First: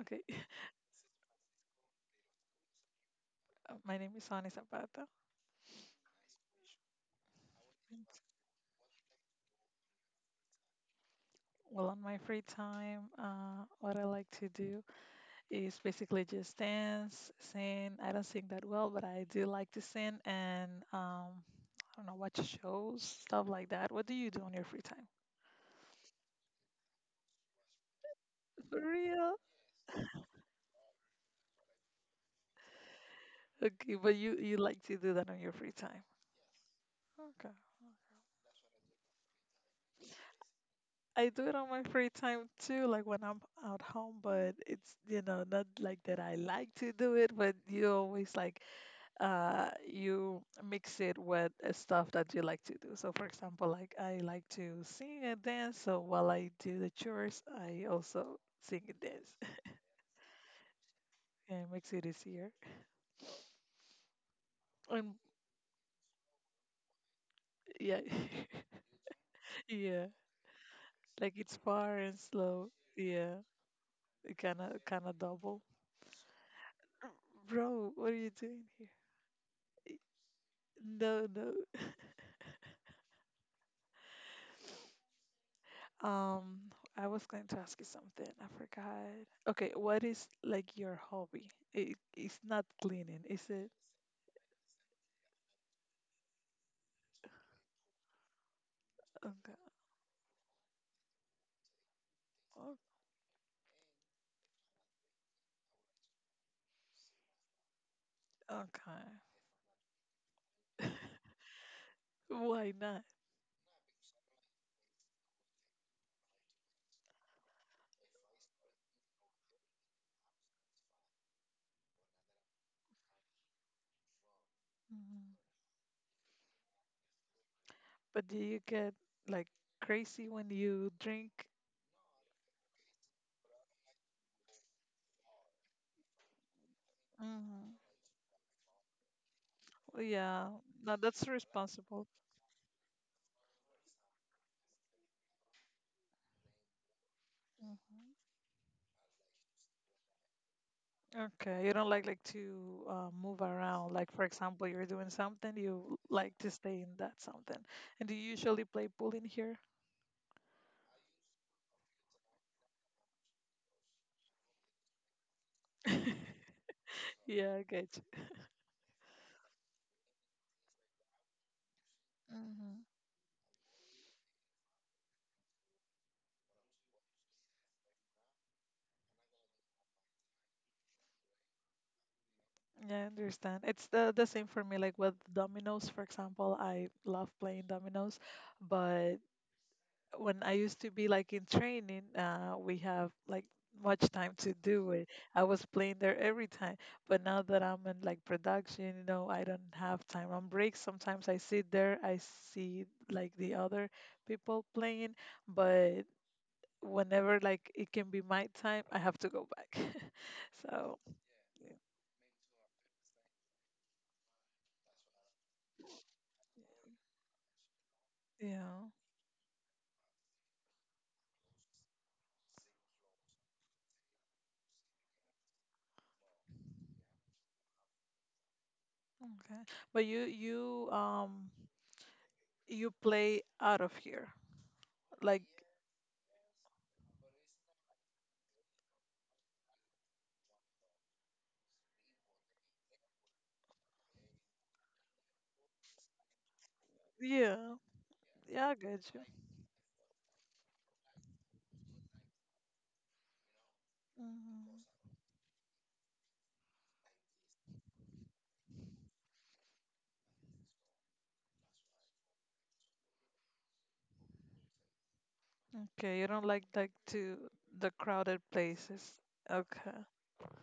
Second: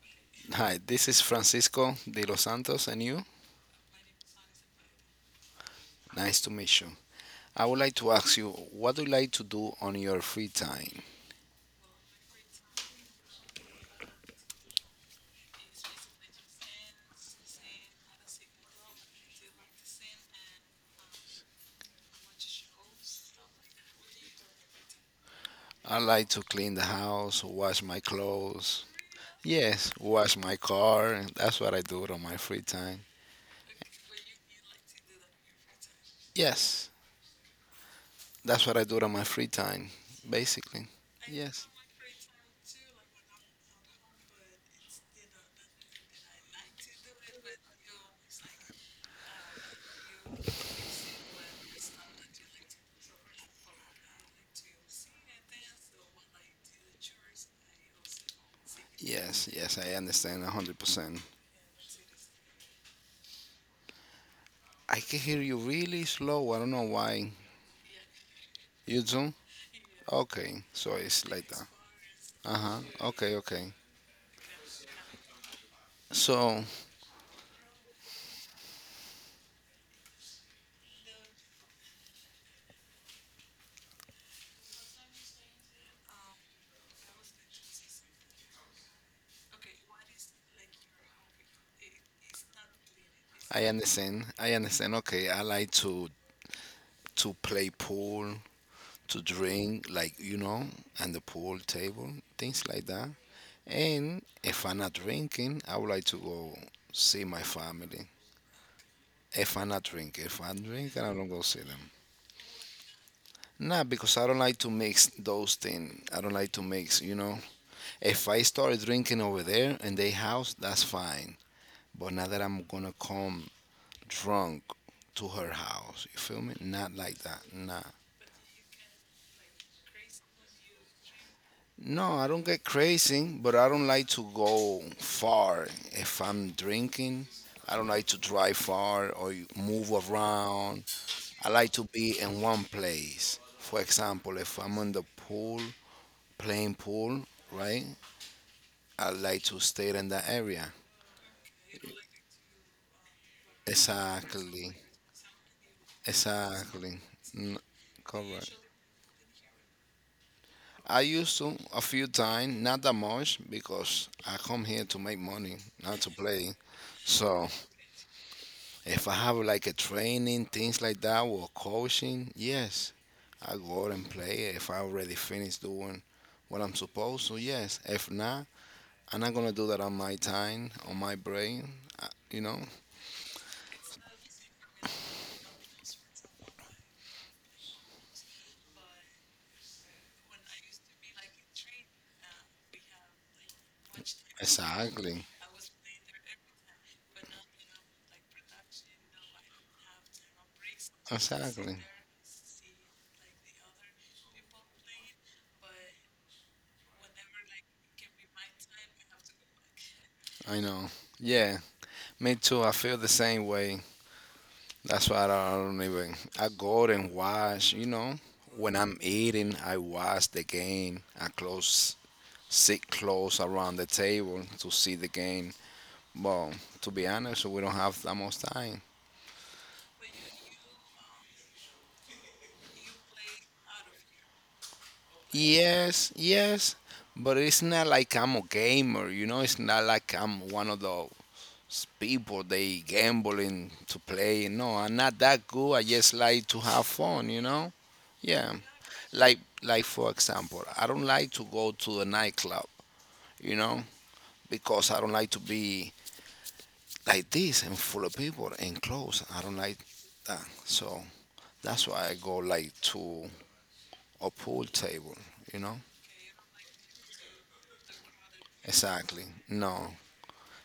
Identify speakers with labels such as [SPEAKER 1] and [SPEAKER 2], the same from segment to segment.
[SPEAKER 1] Okay,
[SPEAKER 2] Hi, this is Francisco de los Santos, and you?
[SPEAKER 1] my name is Hani Zapata.
[SPEAKER 2] Nice to meet you. I would like to ask you, what do you like to do on your free time?
[SPEAKER 1] Well, on my free time, what I like to do is basically just dance, sing. I don't sing that well, but I do like to sing and I don't know, watch shows, stuff like that. What do you do on your free time?
[SPEAKER 2] I like to clean the house, wash my
[SPEAKER 1] For
[SPEAKER 2] clothes.
[SPEAKER 1] real?
[SPEAKER 2] Yes, wash my car. That's what I do on my free time.
[SPEAKER 1] Okay, but you like to do that on your free time.
[SPEAKER 2] Yes,
[SPEAKER 1] Okay.
[SPEAKER 2] that's what I do on my free time, basically.
[SPEAKER 1] I do it
[SPEAKER 2] Yes.
[SPEAKER 1] on my free time too, like when I'm out home, but it's, you know, not like that I like to do it, but you always like you mix it with stuff that you like to do. So for example, like I like to sing and dance, so while I do the chores, I also sing and dance.
[SPEAKER 2] Yes, yes, I understand 100%.
[SPEAKER 1] Yeah, it makes it easier.
[SPEAKER 2] I
[SPEAKER 1] And
[SPEAKER 2] can hear you really slow. I don't know why.
[SPEAKER 1] yeah.
[SPEAKER 2] You do?
[SPEAKER 1] Yeah.
[SPEAKER 2] Okay. So it's
[SPEAKER 1] Like
[SPEAKER 2] like
[SPEAKER 1] it's
[SPEAKER 2] that.
[SPEAKER 1] far and
[SPEAKER 2] Uh
[SPEAKER 1] slow.
[SPEAKER 2] huh. Okay.
[SPEAKER 1] Yeah.
[SPEAKER 2] Okay.
[SPEAKER 1] It kinda double.
[SPEAKER 2] So
[SPEAKER 1] Bro, what are you doing here? Eh, No, no. Um, I was going to ask you something. I forgot. Okay, what is like your hobby? It's not cleaning, is
[SPEAKER 2] I
[SPEAKER 1] it?
[SPEAKER 2] understand. I understand. Okay. I like to play pool, to
[SPEAKER 1] Okay.
[SPEAKER 2] drink, like you know, and the pool table, things
[SPEAKER 1] o-
[SPEAKER 2] like that. And if I'm not drinking, I would like to go see my family.
[SPEAKER 1] Okay.
[SPEAKER 2] If I'm drinking, I don't go see them.
[SPEAKER 1] Why not?
[SPEAKER 2] Nah, because I don't like to mix those things. I don't like to mix, you know. If I start drinking over there in their house, that's fine. But not that I'm gonna come drunk to
[SPEAKER 1] Mhm.
[SPEAKER 2] her house. You feel me? Not like that. Nah.
[SPEAKER 1] But do you get like crazy when you drink?
[SPEAKER 2] No, I don't get crazy, but I don't like to go far. If I'm drinking,
[SPEAKER 1] Hmm.
[SPEAKER 2] I don't like to drive far or move
[SPEAKER 1] Yeah.
[SPEAKER 2] around.
[SPEAKER 1] No, that's
[SPEAKER 2] I like to
[SPEAKER 1] responsible.
[SPEAKER 2] be in one place. For example, if I'm on the pool, playing pool, right?
[SPEAKER 1] Mhm.
[SPEAKER 2] I like to stay in that area.
[SPEAKER 1] Okay. You don't like to move around. Like for example,
[SPEAKER 2] Exactly.
[SPEAKER 1] you're doing something, you like to stay in
[SPEAKER 2] Exactly.
[SPEAKER 1] that something.
[SPEAKER 2] N-
[SPEAKER 1] And do you
[SPEAKER 2] correct.
[SPEAKER 1] usually play pool in here?
[SPEAKER 2] I used to a few times, not that much, because I come here to make money, not to play. So
[SPEAKER 1] Yeah, I get.
[SPEAKER 2] if I have like a training, things like that, or coaching,
[SPEAKER 1] Mhm.
[SPEAKER 2] yes, I go out and play. If I already finished doing what I'm supposed to, yes. If not, I'm not gonna do that on my time, on my brain, you know.
[SPEAKER 1] Yeah, I understand. It's the same for me. Like with dominoes, for example, I love playing dominoes, but when I used to be like in training, we have like much time to do it.
[SPEAKER 2] Exactly.
[SPEAKER 1] I was playing there every time, but now that I'm in like production, you know, I don't have time. On breaks, sometimes I sit
[SPEAKER 2] Exactly.
[SPEAKER 1] there, I see like the other people playing, but whenever like it can be my time, I have to go back.
[SPEAKER 2] I know.
[SPEAKER 1] So,
[SPEAKER 2] Yeah, me too. I feel the same way. That's why I don't even. I go out and watch. You know, when
[SPEAKER 1] yeah.
[SPEAKER 2] I'm eating, I watch the game. Sit close around the table to see the game. But to be honest, we don't have that much time.
[SPEAKER 1] Okay. But you you play out of here. Like
[SPEAKER 2] Yes, yes, but it's not like I'm a gamer, you know. It's not like I'm one of those people they gambling to play. No, I'm not that good. I just like to have fun, you
[SPEAKER 1] yeah.
[SPEAKER 2] know. Yeah,
[SPEAKER 1] Yeah, I get you.
[SPEAKER 2] like for example, I don't like to go to a nightclub, you know,
[SPEAKER 1] Mhm.
[SPEAKER 2] because I don't like to be like this and full of people and close. I don't like that, so that's why I go like to a pool table, you know.
[SPEAKER 1] Okay, you don't like to the crowded places.
[SPEAKER 2] Exactly. No,
[SPEAKER 1] Okay.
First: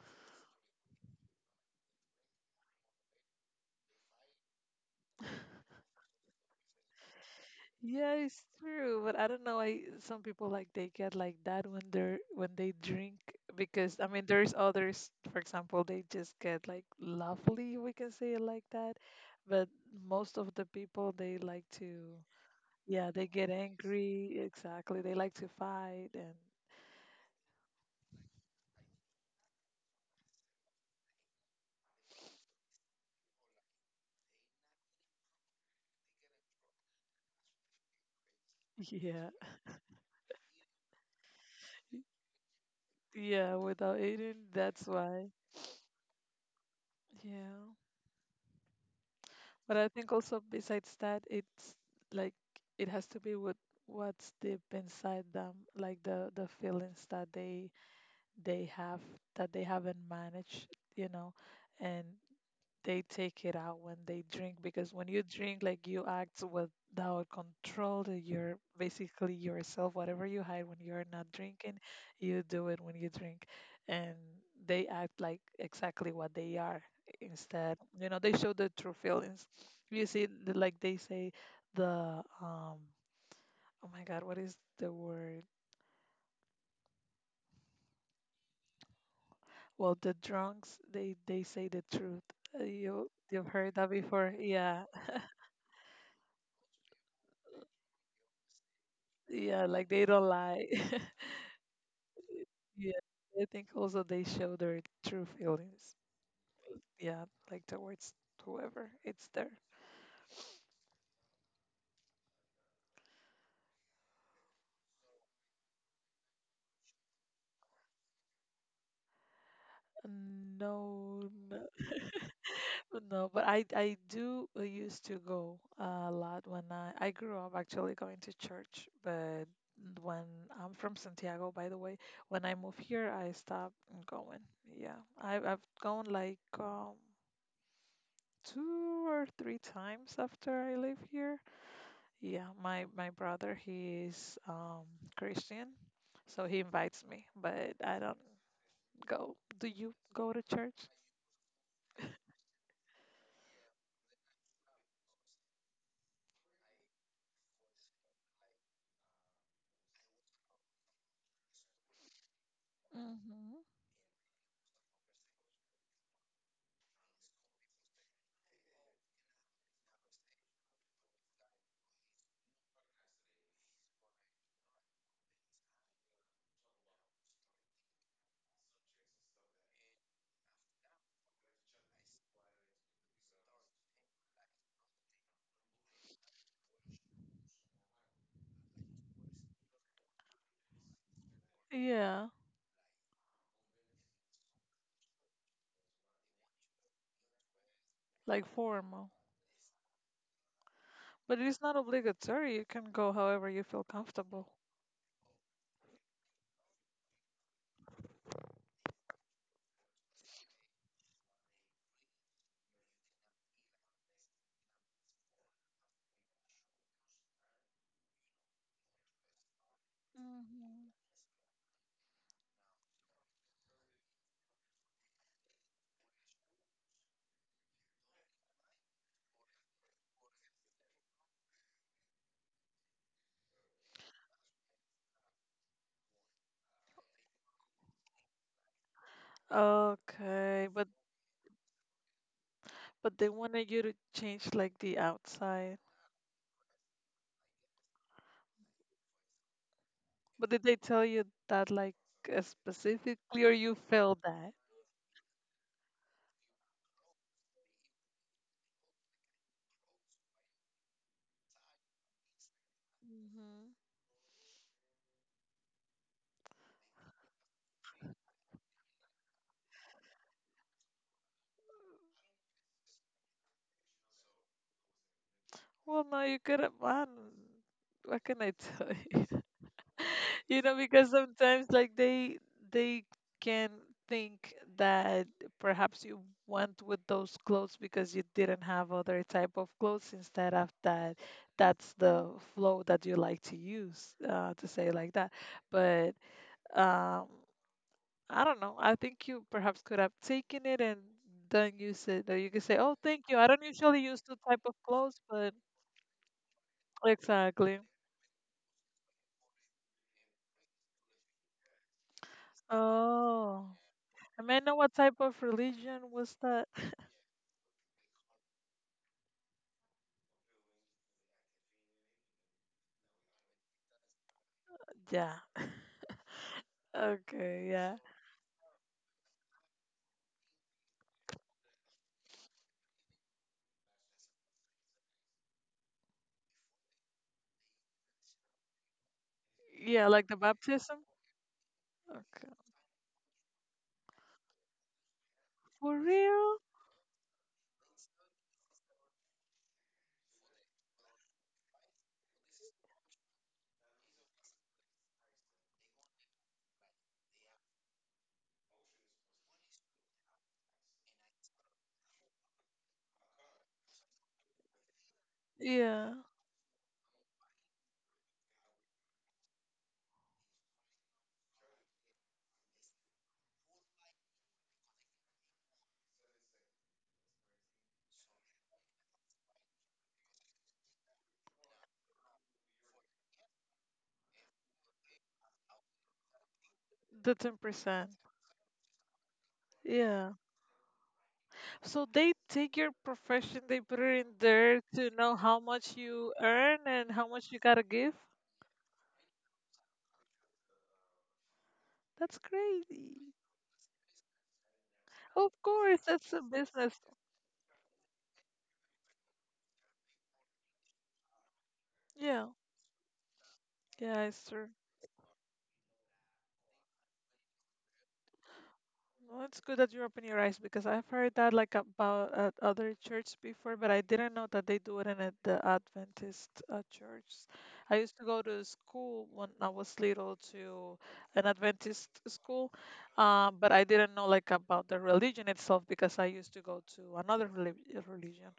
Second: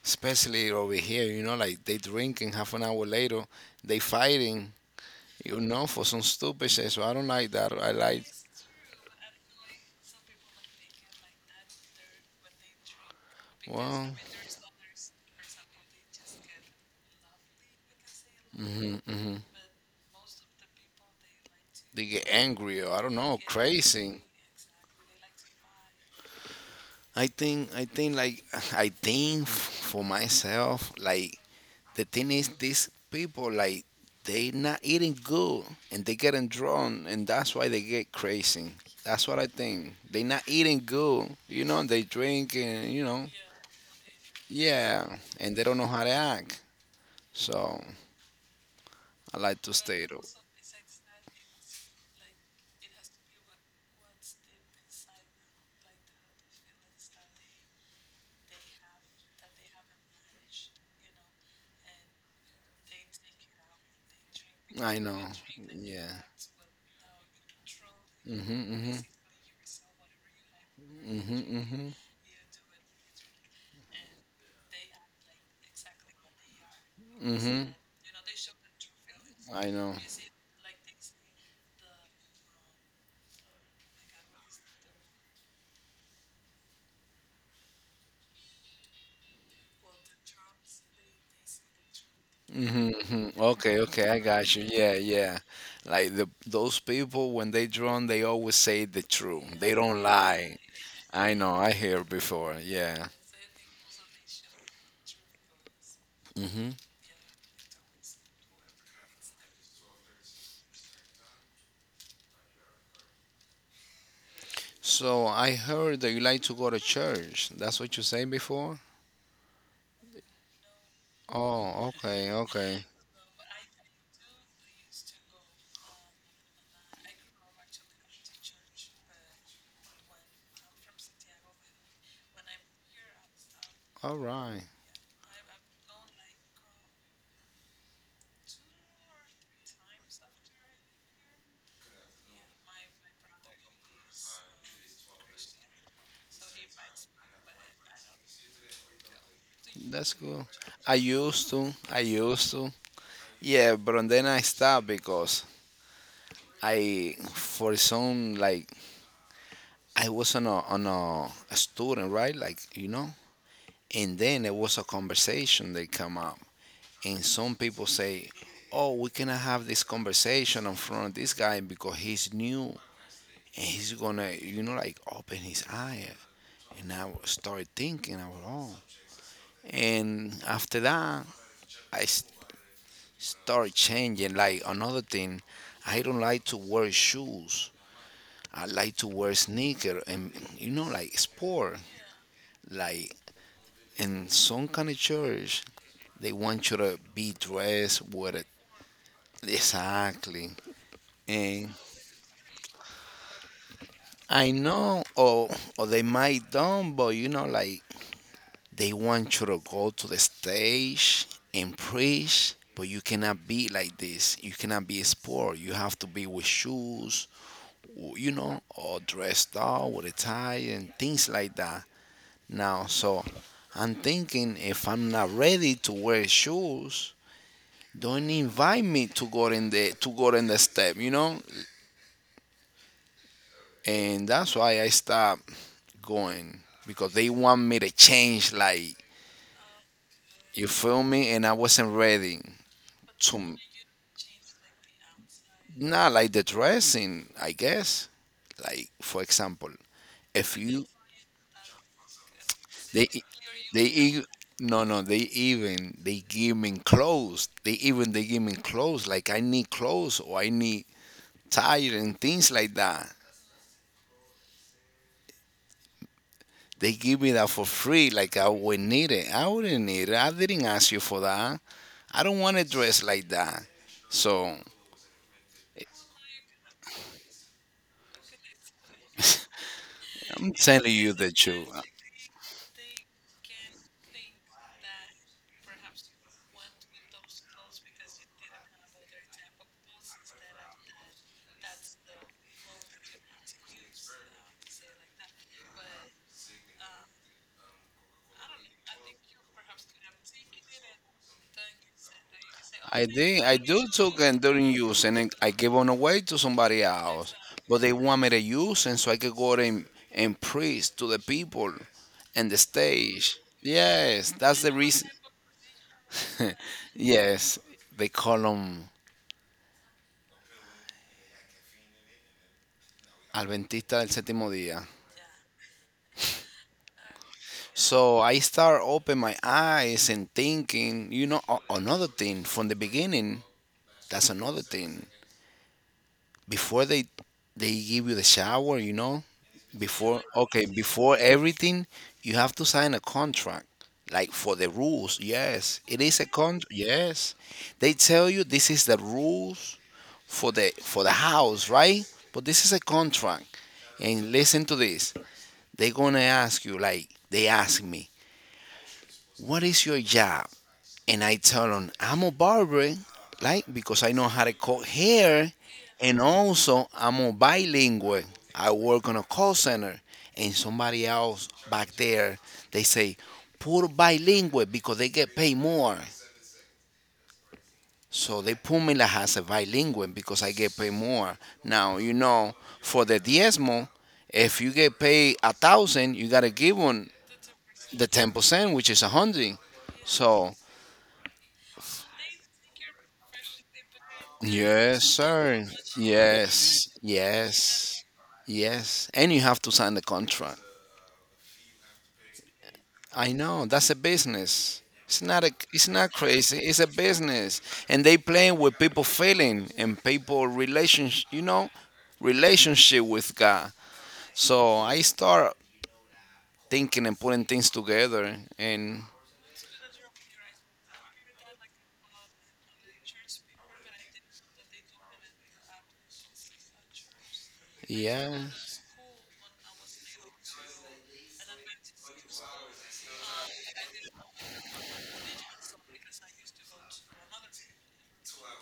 [SPEAKER 2] especially over here, you know, like they drink and half an hour later they fighting, you know, for some stupid shit. So I don't like that. I
[SPEAKER 1] Yeah,
[SPEAKER 2] like
[SPEAKER 1] it's true, but I don't know why some people like they get like that when they drink because I
[SPEAKER 2] well,
[SPEAKER 1] mean there's others, for example, they just get like lovely, we can say it like that.
[SPEAKER 2] hmm hmm
[SPEAKER 1] But most of the people they like
[SPEAKER 2] they
[SPEAKER 1] to.
[SPEAKER 2] get angry or I
[SPEAKER 1] Yeah,
[SPEAKER 2] don't
[SPEAKER 1] they
[SPEAKER 2] know,
[SPEAKER 1] get
[SPEAKER 2] crazy.
[SPEAKER 1] angry. Exactly. They like to fight and
[SPEAKER 2] I think like I think for myself, like, the thing is, these people like they not eating good and they getting drunk and that's why they get crazy. That's
[SPEAKER 1] yeah.
[SPEAKER 2] what I think. They not eating good, you know. They drink and you know,
[SPEAKER 1] Yeah, without eating, that's
[SPEAKER 2] yeah,
[SPEAKER 1] why.
[SPEAKER 2] and they don't know how to act.
[SPEAKER 1] Yeah.
[SPEAKER 2] So I like to
[SPEAKER 1] But I
[SPEAKER 2] stay
[SPEAKER 1] think
[SPEAKER 2] though.
[SPEAKER 1] also besides that, it's like it has to be with what's deep inside them, like the feelings that they have that they haven't managed, you know, and they take it out when they drink because
[SPEAKER 2] I
[SPEAKER 1] when you
[SPEAKER 2] know.
[SPEAKER 1] drink, like you
[SPEAKER 2] Yeah.
[SPEAKER 1] act without control. That You're
[SPEAKER 2] Mhm. Mhm.
[SPEAKER 1] basically yourself. Whatever you hide when you're not
[SPEAKER 2] Mhm.
[SPEAKER 1] drinking,
[SPEAKER 2] Mhm.
[SPEAKER 1] you do it when you drink, and they act like exactly what they are.
[SPEAKER 2] Mhm.
[SPEAKER 1] Instead, you know, they show the true feelings.
[SPEAKER 2] I know.
[SPEAKER 1] You see, the- like they say, the oh my God, what is the word? Well, the drunks, they say the truth.
[SPEAKER 2] Mm-hmm,
[SPEAKER 1] You
[SPEAKER 2] mm-hmm.
[SPEAKER 1] you've heard
[SPEAKER 2] Okay,
[SPEAKER 1] that
[SPEAKER 2] okay, I
[SPEAKER 1] before,
[SPEAKER 2] got you.
[SPEAKER 1] yeah.
[SPEAKER 2] Yeah, yeah. Like the those people when they drawn, they always say the truth.
[SPEAKER 1] Yeah,
[SPEAKER 2] They
[SPEAKER 1] like
[SPEAKER 2] don't
[SPEAKER 1] they don't
[SPEAKER 2] lie.
[SPEAKER 1] lie.
[SPEAKER 2] I know. I hear before.
[SPEAKER 1] Yeah,
[SPEAKER 2] Yeah.
[SPEAKER 1] I think also they show their true feelings.
[SPEAKER 2] Mm-hmm.
[SPEAKER 1] Yeah, like towards whoever it's there.
[SPEAKER 2] So I heard that you like to go to church. That's what you say before?
[SPEAKER 1] No, no,
[SPEAKER 2] Oh, okay, okay.
[SPEAKER 1] no, but I do used to go a lot when I grew up actually going to church, but when I'm from Santiago, by the way, when I moved here, I stopped
[SPEAKER 2] All
[SPEAKER 1] going.
[SPEAKER 2] right.
[SPEAKER 1] Yeah, I have I've gone like two or three times after I live here. Yeah, my brother he is Christian so he invites me, but I don't go. Do you
[SPEAKER 2] That's
[SPEAKER 1] go to
[SPEAKER 2] good.
[SPEAKER 1] church?
[SPEAKER 2] I used to. I used to. Yeah, but then I stopped because I, for some like I was on a student, right? Like you know,
[SPEAKER 1] Hmm.
[SPEAKER 2] and then there was a conversation that come up, and some people say, "Oh, we cannot have this conversation in front of this guy because he's new and he's gonna, you know, like open his eye." And I started thinking, I was, "Oh," and after that, I started changing. Like another thing, I don't like to wear shoes. I like to wear sneaker and you know like sport.
[SPEAKER 1] Yeah,
[SPEAKER 2] Like in some kind of church they want you to be dressed with it
[SPEAKER 1] like formal.
[SPEAKER 2] exactly.
[SPEAKER 1] But it is
[SPEAKER 2] And
[SPEAKER 1] not obligatory. You can go however you feel
[SPEAKER 2] I
[SPEAKER 1] comfortable.
[SPEAKER 2] know, or they might don't, but you know like they want you to go to the stage and preach, but you cannot be like this, you cannot be a sport, you have to be with shoes, you know, or dressed up with a tie and
[SPEAKER 1] Hmm.
[SPEAKER 2] things like that now. So I'm thinking, if I'm not ready to wear shoes, don't invite me to go in the step, you know? And that's why I stopped going, because they want me to change, like, you
[SPEAKER 1] Okay,
[SPEAKER 2] feel me, and I wasn't ready
[SPEAKER 1] but they
[SPEAKER 2] to
[SPEAKER 1] wanted you to change like the outside.
[SPEAKER 2] not like the dressing, I guess. Like for example,
[SPEAKER 1] But
[SPEAKER 2] if
[SPEAKER 1] did they
[SPEAKER 2] you
[SPEAKER 1] tell you that like
[SPEAKER 2] they
[SPEAKER 1] specifically, or you
[SPEAKER 2] they e-
[SPEAKER 1] felt that?
[SPEAKER 2] no, no, they even they give me clothes. They even they give me clothes, like I need clothes or I need tire and things like that.
[SPEAKER 1] Hmm.
[SPEAKER 2] They give me that for free, like I would need it. I wouldn't need it. I didn't ask you for that. I don't want to dress like that. So
[SPEAKER 1] Well, no, you couldn't. Man, what can I tell you?
[SPEAKER 2] I'm
[SPEAKER 1] You know
[SPEAKER 2] telling you
[SPEAKER 1] because
[SPEAKER 2] the truth.
[SPEAKER 1] sometimes like they can think that perhaps you went with those clothes because you didn't have other type of clothes instead of that, that's the flow that you like to use to say like that, but um I don't know, I think you perhaps could have taken it and done use it, or you could say oh
[SPEAKER 2] I
[SPEAKER 1] thank you,
[SPEAKER 2] did.
[SPEAKER 1] I
[SPEAKER 2] I
[SPEAKER 1] don't
[SPEAKER 2] do
[SPEAKER 1] usually
[SPEAKER 2] took
[SPEAKER 1] use two
[SPEAKER 2] and
[SPEAKER 1] type
[SPEAKER 2] didn't
[SPEAKER 1] of
[SPEAKER 2] use, and
[SPEAKER 1] clothes
[SPEAKER 2] then I
[SPEAKER 1] but
[SPEAKER 2] gave them away to somebody else. But
[SPEAKER 1] exactly.
[SPEAKER 2] they want me to use, and so I could go and preach to the people, and the stage.
[SPEAKER 1] Oh,
[SPEAKER 2] Yes,
[SPEAKER 1] I
[SPEAKER 2] that's
[SPEAKER 1] may
[SPEAKER 2] the
[SPEAKER 1] know what
[SPEAKER 2] reason.
[SPEAKER 1] type of religion was that.
[SPEAKER 2] Yes, they call them Adventista del Séptimo Día.
[SPEAKER 1] Yeah. Okay. Yeah.
[SPEAKER 2] So I start open my eyes and thinking, you know, another thing from the beginning. That's another thing. Before they give you the shower, you know,
[SPEAKER 1] Yeah,
[SPEAKER 2] before,
[SPEAKER 1] like the
[SPEAKER 2] okay,
[SPEAKER 1] baptism.
[SPEAKER 2] before everything, you
[SPEAKER 1] Okay.
[SPEAKER 2] have to sign a contract. Like, for the rules, yes, it
[SPEAKER 1] For
[SPEAKER 2] is a
[SPEAKER 1] real?
[SPEAKER 2] contract. Yes, they tell you this is the rules for the house, right? But this is a contract. And listen to this. They're gonna ask you, like they ask me, what is your job? And I tell them, I'm a barber, like, because I know how to cut hair.
[SPEAKER 1] Yeah.
[SPEAKER 2] And also, I'm a bilingual. I work on a call center. And somebody else back there, they say, put bilingual because they get paid more. So they put me like as a bilingual because I get paid more. Now, you know, for the diezmo, if you get paid 1,000, you got to give them
[SPEAKER 1] The ten
[SPEAKER 2] the
[SPEAKER 1] percent.
[SPEAKER 2] 10%, which is 100.
[SPEAKER 1] Yeah.
[SPEAKER 2] So.
[SPEAKER 1] So they take your profession, they put it in there
[SPEAKER 2] Yes,
[SPEAKER 1] to know how
[SPEAKER 2] sir.
[SPEAKER 1] much you earn
[SPEAKER 2] Yes,
[SPEAKER 1] and how much you gotta
[SPEAKER 2] yes,
[SPEAKER 1] give.
[SPEAKER 2] yes. And you have to sign the contract.
[SPEAKER 1] That's
[SPEAKER 2] I
[SPEAKER 1] crazy.
[SPEAKER 2] know that's a business. It's not a,
[SPEAKER 1] Of
[SPEAKER 2] it's
[SPEAKER 1] course,
[SPEAKER 2] not
[SPEAKER 1] that's a
[SPEAKER 2] crazy. It's a
[SPEAKER 1] business.
[SPEAKER 2] business, and they playing with people feeling and people relationship. You know,
[SPEAKER 1] Yeah.
[SPEAKER 2] relationship with God.
[SPEAKER 1] Yeah, it's true.
[SPEAKER 2] So I start thinking and putting things together, and
[SPEAKER 1] Well, it's good that you're opening your eyes because I've heard that like about at other church before, but I didn't know that they do it in a, the Adventist church. I used to
[SPEAKER 2] yeah,
[SPEAKER 1] go to school when I was little to an Adventist school, but I didn't know like about the religion itself because I used to go to another reli- religion.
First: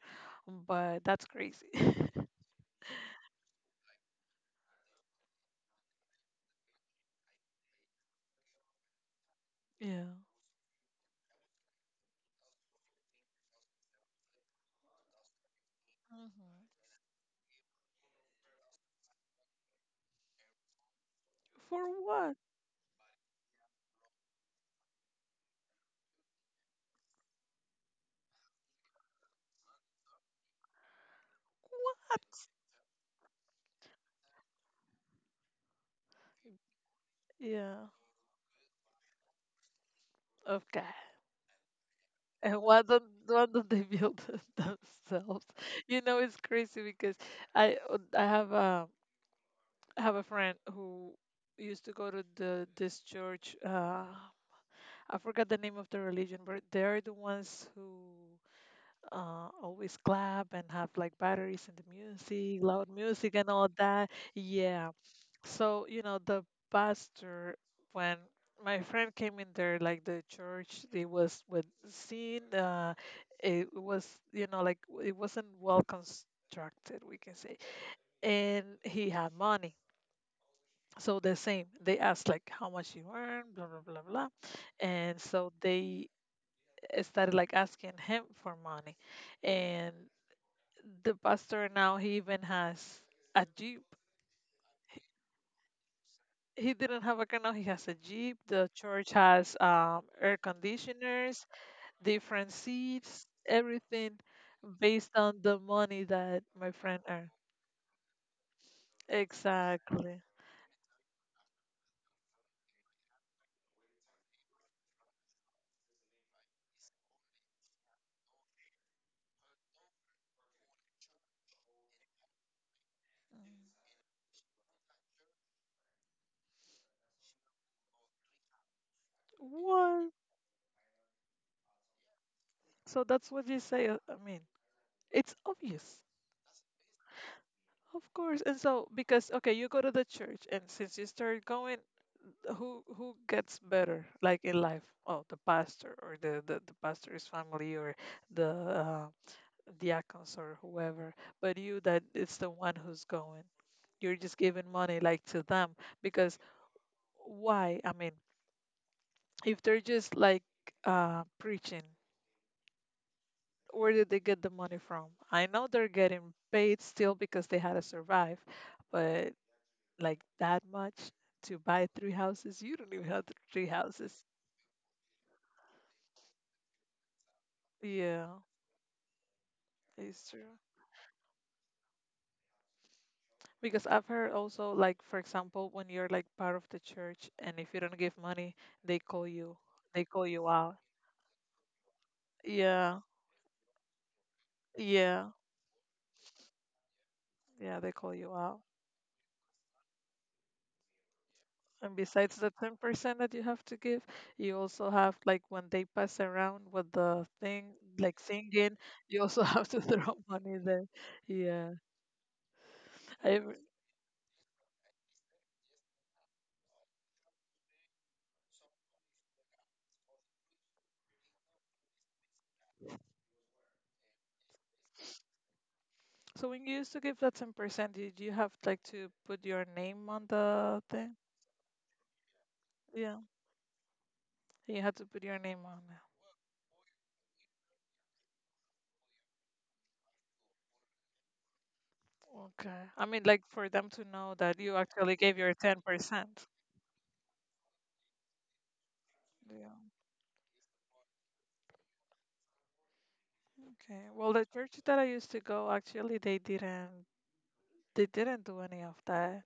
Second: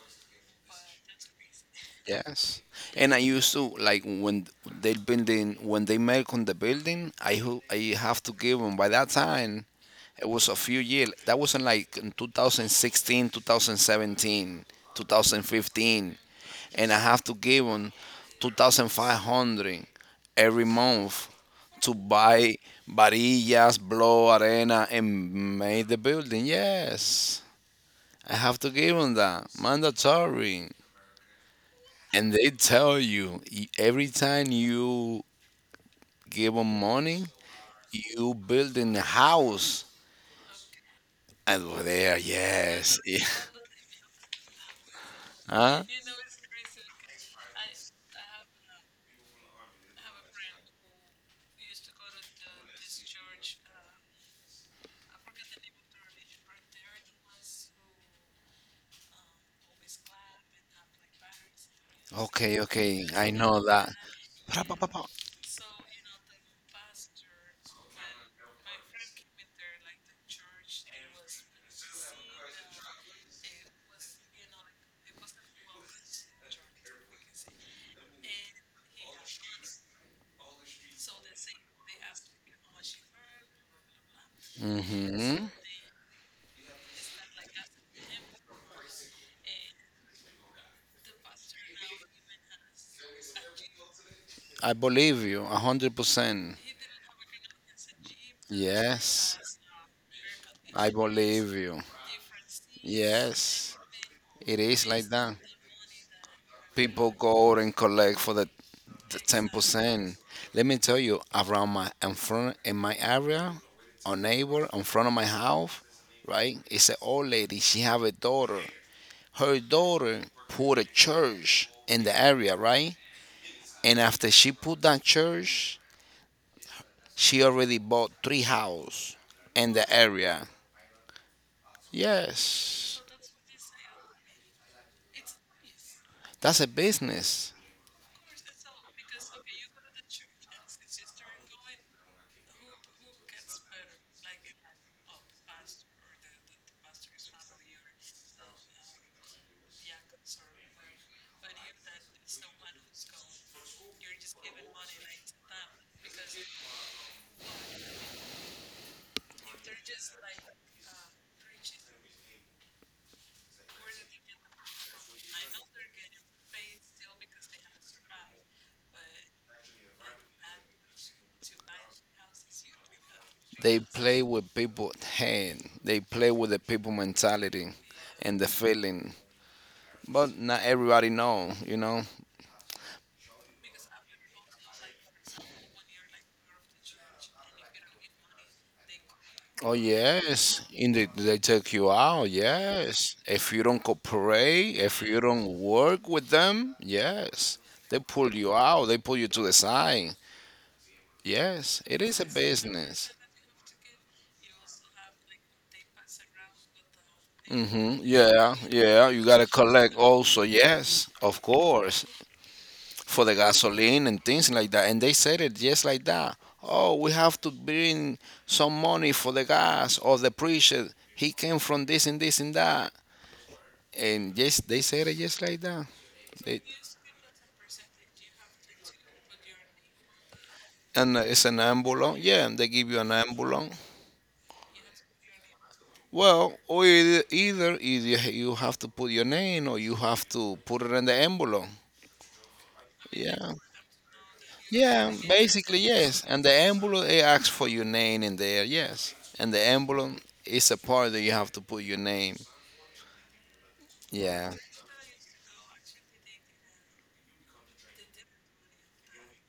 [SPEAKER 1] But that's crazy.
[SPEAKER 2] yes. And I used to like when they building when they make on the building. I have to give them by that time.
[SPEAKER 1] Yeah.
[SPEAKER 2] It was a few years. That wasn't like in 2016, 2017, 2015,
[SPEAKER 1] Hmm.
[SPEAKER 2] and I have to give them 2,500 every month
[SPEAKER 1] For
[SPEAKER 2] to
[SPEAKER 1] what?
[SPEAKER 2] buy varillas, blow arena, and make the building. Yes, I have to give them that mandatory. And they
[SPEAKER 1] What?
[SPEAKER 2] tell you every time you give them money,
[SPEAKER 1] Yeah.
[SPEAKER 2] you building a house.
[SPEAKER 1] Okay.
[SPEAKER 2] And we're there,
[SPEAKER 1] And
[SPEAKER 2] yes.
[SPEAKER 1] why don't they build it themselves?
[SPEAKER 2] Huh?
[SPEAKER 1] You know, it's crazy because I I have a I have a friend who used to go to the this church. I forgot the name of the religion, but they're the ones who always clap and have like batteries in the
[SPEAKER 2] Okay,
[SPEAKER 1] music, loud
[SPEAKER 2] okay, I
[SPEAKER 1] music and
[SPEAKER 2] know
[SPEAKER 1] all
[SPEAKER 2] that.
[SPEAKER 1] that. Yeah, so, you know, the pastor, when my friend came in there, like the church, it was with seen, it was, you know, like it wasn't well constructed, we can say. And he had money. So the same, they asked like how much you earn, blah, blah, blah, blah. And
[SPEAKER 2] hmm
[SPEAKER 1] so they started like asking him for money. And the pastor now, he even has a Jeep.
[SPEAKER 2] I believe you, 100%.
[SPEAKER 1] He didn't have a canoe. He has a jeep. The church
[SPEAKER 2] Yes,
[SPEAKER 1] has air
[SPEAKER 2] I
[SPEAKER 1] conditioners,
[SPEAKER 2] believe you.
[SPEAKER 1] different seats,
[SPEAKER 2] Yes,
[SPEAKER 1] everything
[SPEAKER 2] it is like
[SPEAKER 1] based
[SPEAKER 2] that.
[SPEAKER 1] on the money that my friend
[SPEAKER 2] People
[SPEAKER 1] earned.
[SPEAKER 2] go out and collect for the 10%.
[SPEAKER 1] Exactly.
[SPEAKER 2] Let me tell you, around my in front in my area, a neighbor in front of my house, right? It's an old lady. She have a daughter. Her daughter put a church in the area, right? And after she put that church, she already bought three houses in the
[SPEAKER 1] What?
[SPEAKER 2] area. Yes,
[SPEAKER 1] So that's what you say. I mean, it's obvious,
[SPEAKER 2] that's a business.
[SPEAKER 1] of course. And so because okay, you go to the church, and since you start going, who gets better like in life? Oh, the pastor or the pastor's family or the diacons or whoever, but you that it's the one who's going. You're just giving money like to them because why? I mean, if they're just like preaching, where did they get the money from? I know they're getting paid still because they had to survive, but like that much to buy three houses, you don't even have th- three
[SPEAKER 2] They play
[SPEAKER 1] houses.
[SPEAKER 2] with people's head. They play with the people mentality
[SPEAKER 1] Yeah,
[SPEAKER 2] and the feeling.
[SPEAKER 1] it's
[SPEAKER 2] But
[SPEAKER 1] true.
[SPEAKER 2] not everybody know, you know.
[SPEAKER 1] Because I've heard also, like, for example, when you're like part of the church and if you don't give money, they call you.
[SPEAKER 2] Oh
[SPEAKER 1] They call you
[SPEAKER 2] yes,
[SPEAKER 1] out.
[SPEAKER 2] they take you out.
[SPEAKER 1] Yeah,
[SPEAKER 2] Yes, if you don't cooperate, if you
[SPEAKER 1] yeah,
[SPEAKER 2] don't work with them, yes,
[SPEAKER 1] yeah, they
[SPEAKER 2] they
[SPEAKER 1] call you
[SPEAKER 2] pull you
[SPEAKER 1] out.
[SPEAKER 2] out. They pull you to the side. Yes,
[SPEAKER 1] And
[SPEAKER 2] it is a
[SPEAKER 1] besides the
[SPEAKER 2] business.
[SPEAKER 1] 10% that you have to give, you also have, like, when they pass around with the thing,
[SPEAKER 2] Hmm,
[SPEAKER 1] like
[SPEAKER 2] yeah,
[SPEAKER 1] singing,
[SPEAKER 2] yeah,
[SPEAKER 1] you
[SPEAKER 2] you
[SPEAKER 1] also
[SPEAKER 2] gotta
[SPEAKER 1] have to
[SPEAKER 2] collect
[SPEAKER 1] throw
[SPEAKER 2] also,
[SPEAKER 1] money there.
[SPEAKER 2] yes, of
[SPEAKER 1] Yeah.
[SPEAKER 2] course, for the
[SPEAKER 1] I, re-
[SPEAKER 2] gasoline and things like that. And they said it just like that. Oh, we have to bring some money for the gas or the preacher. He came from this and this and that. And yes, they said it just like that.
[SPEAKER 1] so
[SPEAKER 2] They,
[SPEAKER 1] when you used to give that 10%, did you have, like, to put your name on the
[SPEAKER 2] and
[SPEAKER 1] thing?
[SPEAKER 2] It's an ambulance. Yeah, and they give you an
[SPEAKER 1] Yeah,
[SPEAKER 2] ambulance.
[SPEAKER 1] you had to put your name on.
[SPEAKER 2] Well, either you have to put your name or you have to put it in the ambulance.
[SPEAKER 1] Okay. I mean, like
[SPEAKER 2] Yeah.
[SPEAKER 1] for them to know that you
[SPEAKER 2] Yeah,
[SPEAKER 1] actually gave your
[SPEAKER 2] basically yes. And
[SPEAKER 1] 10%.
[SPEAKER 2] the envelope it asks for your name in there, yes. And the
[SPEAKER 1] Yeah.
[SPEAKER 2] envelope is a part that you have to put your name.
[SPEAKER 1] Okay. Well, the
[SPEAKER 2] Yeah,
[SPEAKER 1] church that I used to go, actually, they didn't do any of that.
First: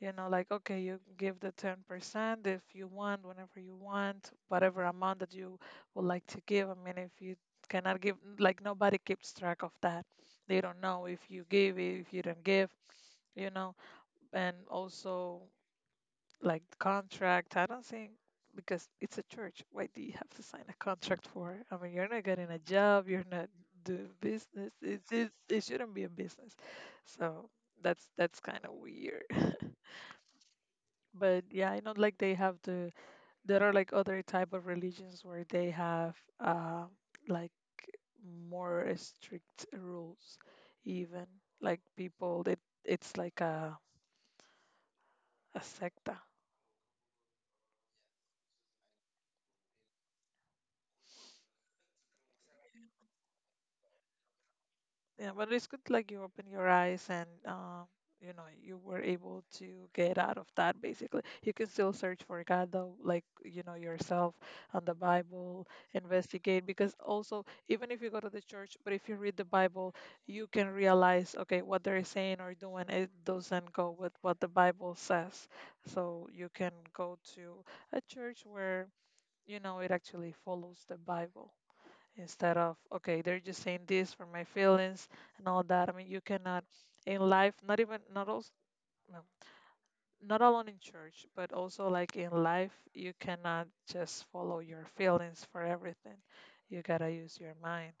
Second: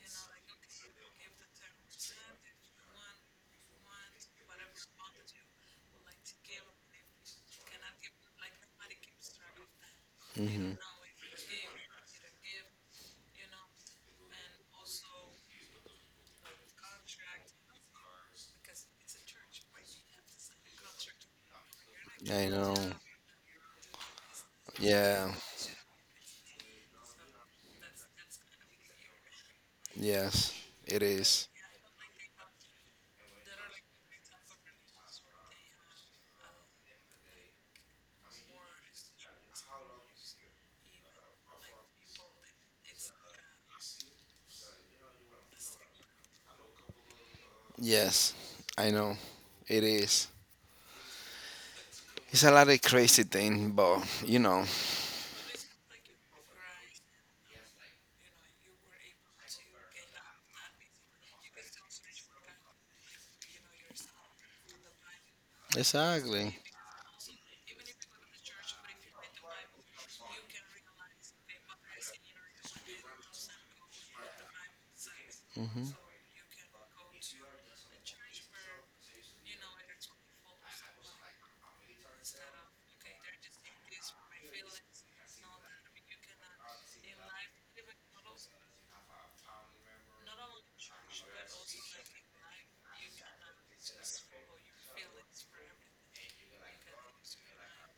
[SPEAKER 1] You know, like okay, you give the 10% if you want, whenever you want, whatever amount that you would like to give. I mean, if you cannot give, like nobody keeps track of that. They don't know if you give, if you don't give, you know. And also like contract. I don't think because it's a church. Why do you have to sign a contract for? I mean, you're not
[SPEAKER 2] I
[SPEAKER 1] getting a
[SPEAKER 2] know.
[SPEAKER 1] job. You're not doing business.
[SPEAKER 2] Yeah,
[SPEAKER 1] It shouldn't be a business. So that's kind of weird.
[SPEAKER 2] yes, it
[SPEAKER 1] But
[SPEAKER 2] is.
[SPEAKER 1] yeah, I know like they have the there are like other type of religions where they have like more strict rules even like people that it's like a sect.
[SPEAKER 2] Yes, I know, it is. It's a lot of crazy thing, but you know.
[SPEAKER 1] Yeah, but it's good like you open your eyes and you know, you were able to get out of that basically. You can still search for God though, like you know, yourself on the Bible,
[SPEAKER 2] Exactly.
[SPEAKER 1] investigate because also even if you go to the church, but if you read the Bible, you can realize okay, what they're saying or doing it doesn't go with what the Bible says. So you can go to a church where you know it actually follows the Bible, instead of okay, they're just saying this for my feelings and all that. I mean, you cannot in life, not even, not also not alone in church but also like in life, you cannot just follow your feelings for everything. You gotta use your mind,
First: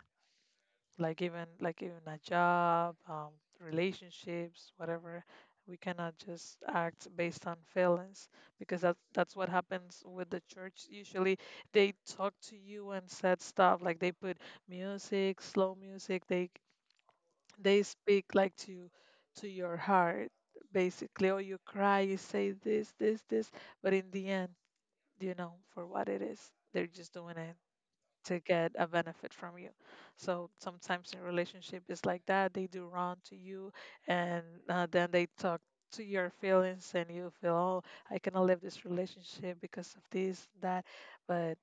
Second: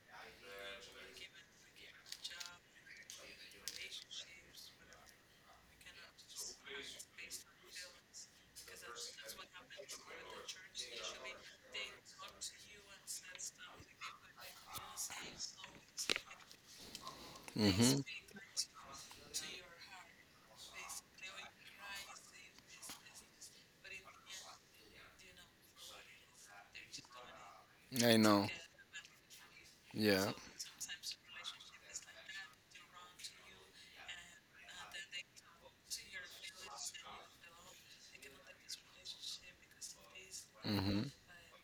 [SPEAKER 1] like even, like even a job, relationships, whatever. We cannot just act based on feelings because that's what happens with the church usually. They talk to you and said stuff, like they put music, slow music, they
[SPEAKER 2] Mhm.
[SPEAKER 1] speak like to your heart basically, or you cry, you say this, this, this. But in the end, you know, for what it is, they're just doing it
[SPEAKER 2] I
[SPEAKER 1] to
[SPEAKER 2] know.
[SPEAKER 1] get a benefit from you.
[SPEAKER 2] Yeah.
[SPEAKER 1] So sometimes in relationship it's like that. They do wrong to you, and then they talk to your feelings, and you feel, oh, I cannot live this relationship because of this, that. But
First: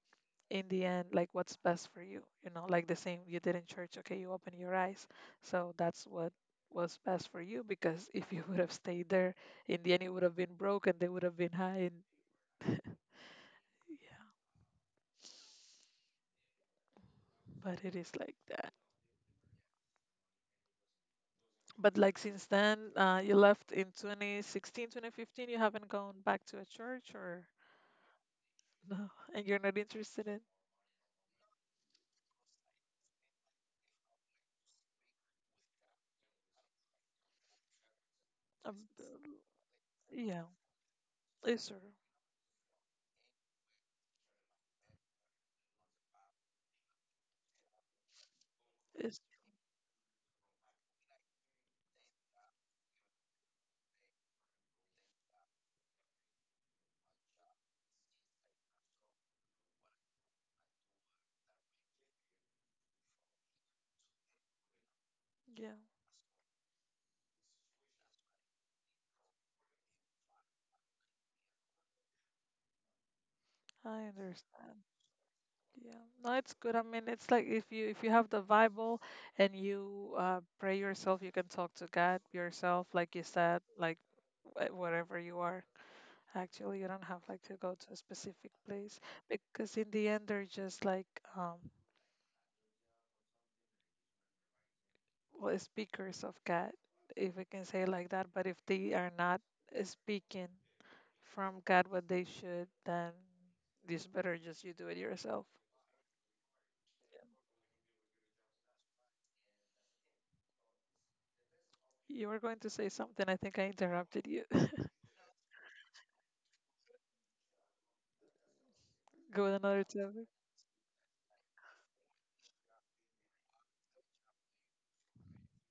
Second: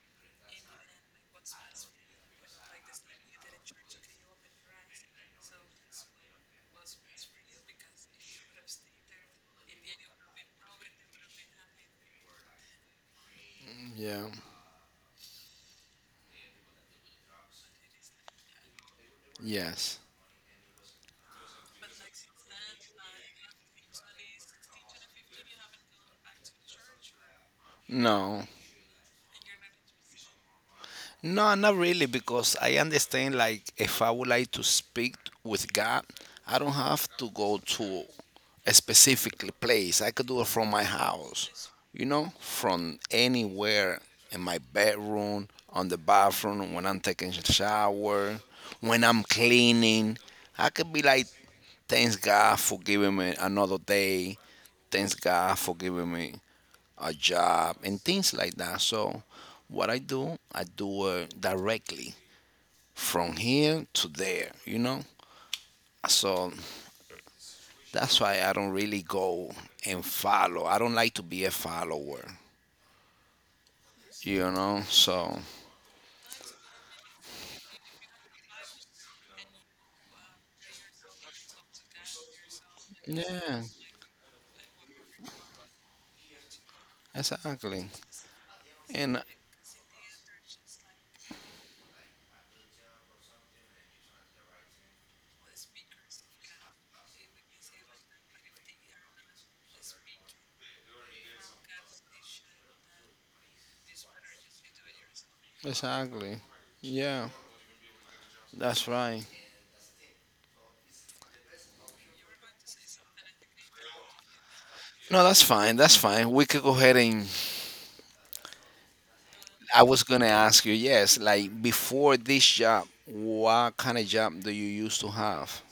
[SPEAKER 1] in the end, like what's best for you, you know, like the same you did in church. Okay, you open your eyes. So that's what was best for you, because if you would have stayed there, in the end, it would have been broken. They would have been high, and
[SPEAKER 2] Yeah.
[SPEAKER 1] yeah. But it is like that.
[SPEAKER 2] Yes.
[SPEAKER 1] But like since then, you left in 2016, 2015, you haven't gone back to a church or
[SPEAKER 2] No.
[SPEAKER 1] no, and you're not interested in.
[SPEAKER 2] No, not really, because I understand, like, if I would like to speak with God, I don't have to go to a
[SPEAKER 1] um,
[SPEAKER 2] specific place. I could do
[SPEAKER 1] yeah,
[SPEAKER 2] it from my
[SPEAKER 1] it's
[SPEAKER 2] house,
[SPEAKER 1] true.
[SPEAKER 2] you know, from anywhere in my bedroom, on the bathroom, when I'm taking a shower, when
[SPEAKER 1] It's.
[SPEAKER 2] I'm cleaning. I could be like, thanks God for giving me another day. Thanks God for giving me a job, and things like that. So, what I do it directly from here to there, you know?
[SPEAKER 1] Yeah,
[SPEAKER 2] So, that's why I don't really go and follow. I don't like to be a follower,
[SPEAKER 1] I
[SPEAKER 2] you know?
[SPEAKER 1] understand.
[SPEAKER 2] So,
[SPEAKER 1] Yeah, no, it's good. I mean, it's like if you, if you have the Bible and you pray yourself, you can talk to God yourself, like you said,
[SPEAKER 2] yeah,
[SPEAKER 1] like wherever you are. Actually, you don't have like to go to
[SPEAKER 2] exactly.
[SPEAKER 1] a specific place
[SPEAKER 2] And
[SPEAKER 1] because in the end, they're just like, um, well, speakers of God, if we can say it like that. But if they are not speaking from God what they should, then it's better just you do it yourself.
[SPEAKER 2] exactly. Yeah, that's right.
[SPEAKER 1] You were going to say something. I think I interrupted you.
[SPEAKER 2] No, that's fine. That's fine. We could go ahead and.
[SPEAKER 1] Go with
[SPEAKER 2] I
[SPEAKER 1] another
[SPEAKER 2] was gonna
[SPEAKER 1] topic.
[SPEAKER 2] ask you, yes, like before this job, what kind of job do you used to have?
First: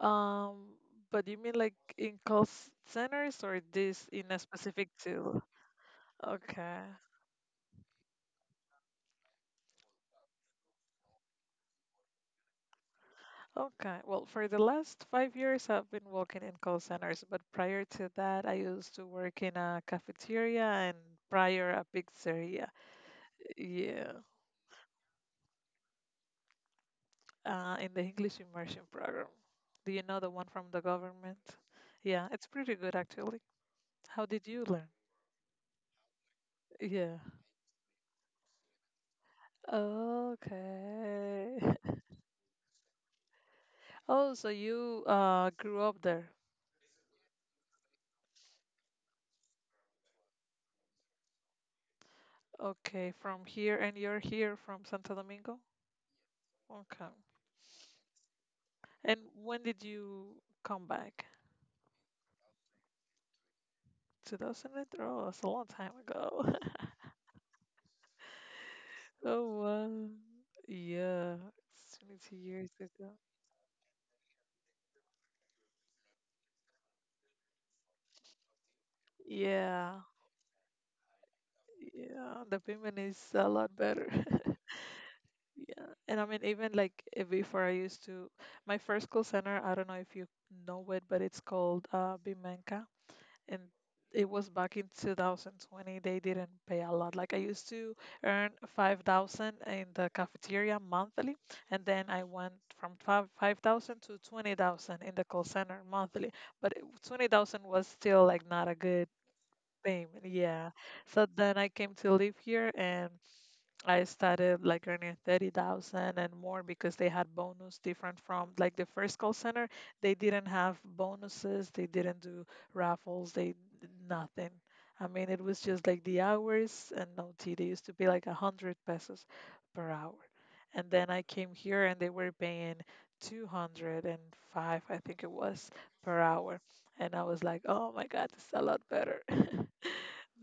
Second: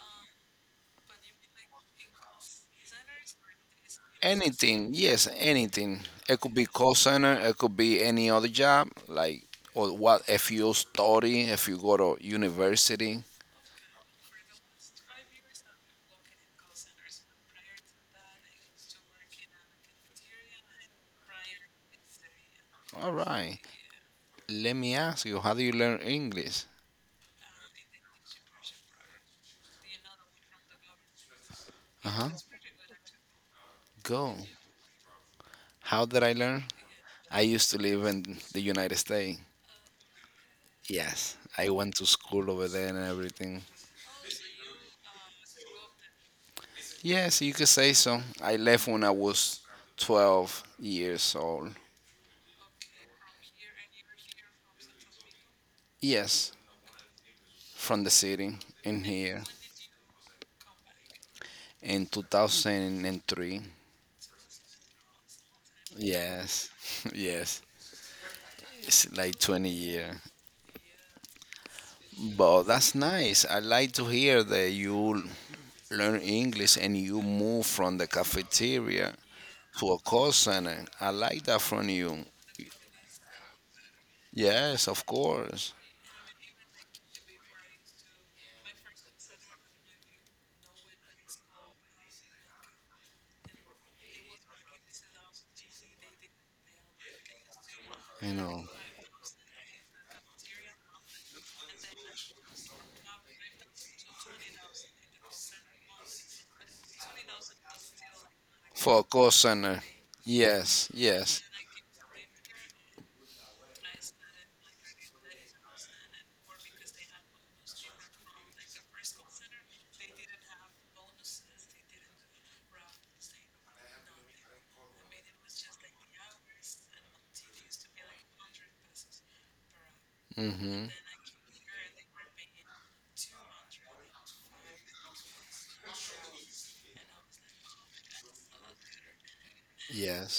[SPEAKER 1] Um, but you mean like in call centers or this in a specific
[SPEAKER 2] Anything, yes,
[SPEAKER 1] tool?
[SPEAKER 2] anything. It could be
[SPEAKER 1] Okay.
[SPEAKER 2] call center. It could be any other job, like or what if you study, if you go to university.
[SPEAKER 1] Okay. Well, for the last 5 years, I've been working in call centers, but prior to that, I used to work in a cafeteria and prior a pizzeria.
[SPEAKER 2] All right.
[SPEAKER 1] Yeah,
[SPEAKER 2] Let me ask you, how do you learn English?
[SPEAKER 1] in the English immersion program. Do you know the one from the government?
[SPEAKER 2] Uh
[SPEAKER 1] Yeah,
[SPEAKER 2] huh.
[SPEAKER 1] it's pretty good actually. How
[SPEAKER 2] Go.
[SPEAKER 1] did you learn?
[SPEAKER 2] How did I learn?
[SPEAKER 1] Yeah.
[SPEAKER 2] I used to live in the United States.
[SPEAKER 1] Okay.
[SPEAKER 2] Yes, I went to school over there and everything.
[SPEAKER 1] Oh, so you grew up there.
[SPEAKER 2] Yes, you could say so. I left when I was 12 years old.
[SPEAKER 1] Okay, from here, and you're here from Santo Domingo?
[SPEAKER 2] Yes,
[SPEAKER 1] Okay.
[SPEAKER 2] from the city in
[SPEAKER 1] And
[SPEAKER 2] here.
[SPEAKER 1] when did you come back?
[SPEAKER 2] In 2003.
[SPEAKER 1] 2003, it's a long time ago.
[SPEAKER 2] Yes, yes. It's like
[SPEAKER 1] Oh,
[SPEAKER 2] 20
[SPEAKER 1] wow.
[SPEAKER 2] years.
[SPEAKER 1] Yeah, it's 22
[SPEAKER 2] But
[SPEAKER 1] years
[SPEAKER 2] that's
[SPEAKER 1] ago.
[SPEAKER 2] nice. I like to hear that you learn English and you move from the cafeteria to a
[SPEAKER 1] Yeah,
[SPEAKER 2] call center. I like that from you.
[SPEAKER 1] yeah, the payment is a lot better.
[SPEAKER 2] Yes, of course.
[SPEAKER 1] Yeah, and I mean, even like before I used to, my first call center, I don't know if you know it, but it's called Bimenka. And it was back in 2020. They didn't pay a lot. Like I used to
[SPEAKER 2] You
[SPEAKER 1] earn
[SPEAKER 2] know,
[SPEAKER 1] 5,000 in the cafeteria monthly, and then I went from 5,000 to 20,000 in the call center monthly, but 20,000 was still like not a
[SPEAKER 2] for a
[SPEAKER 1] good
[SPEAKER 2] call center.
[SPEAKER 1] payment, yeah.
[SPEAKER 2] Yes,
[SPEAKER 1] So
[SPEAKER 2] yes.
[SPEAKER 1] then I came to live here, and I started like earning 30,000 and more because they had bonus different from like the first call center. They didn't have bonuses, they didn't do raffles, they nothing. I mean, it was just like the hours and no tea. They used to be like 100 pesos per hour. And
[SPEAKER 2] Hmm.
[SPEAKER 1] then I came here and they were paying 205, I think it was, per hour. And I was like, oh my God, this is a lot better.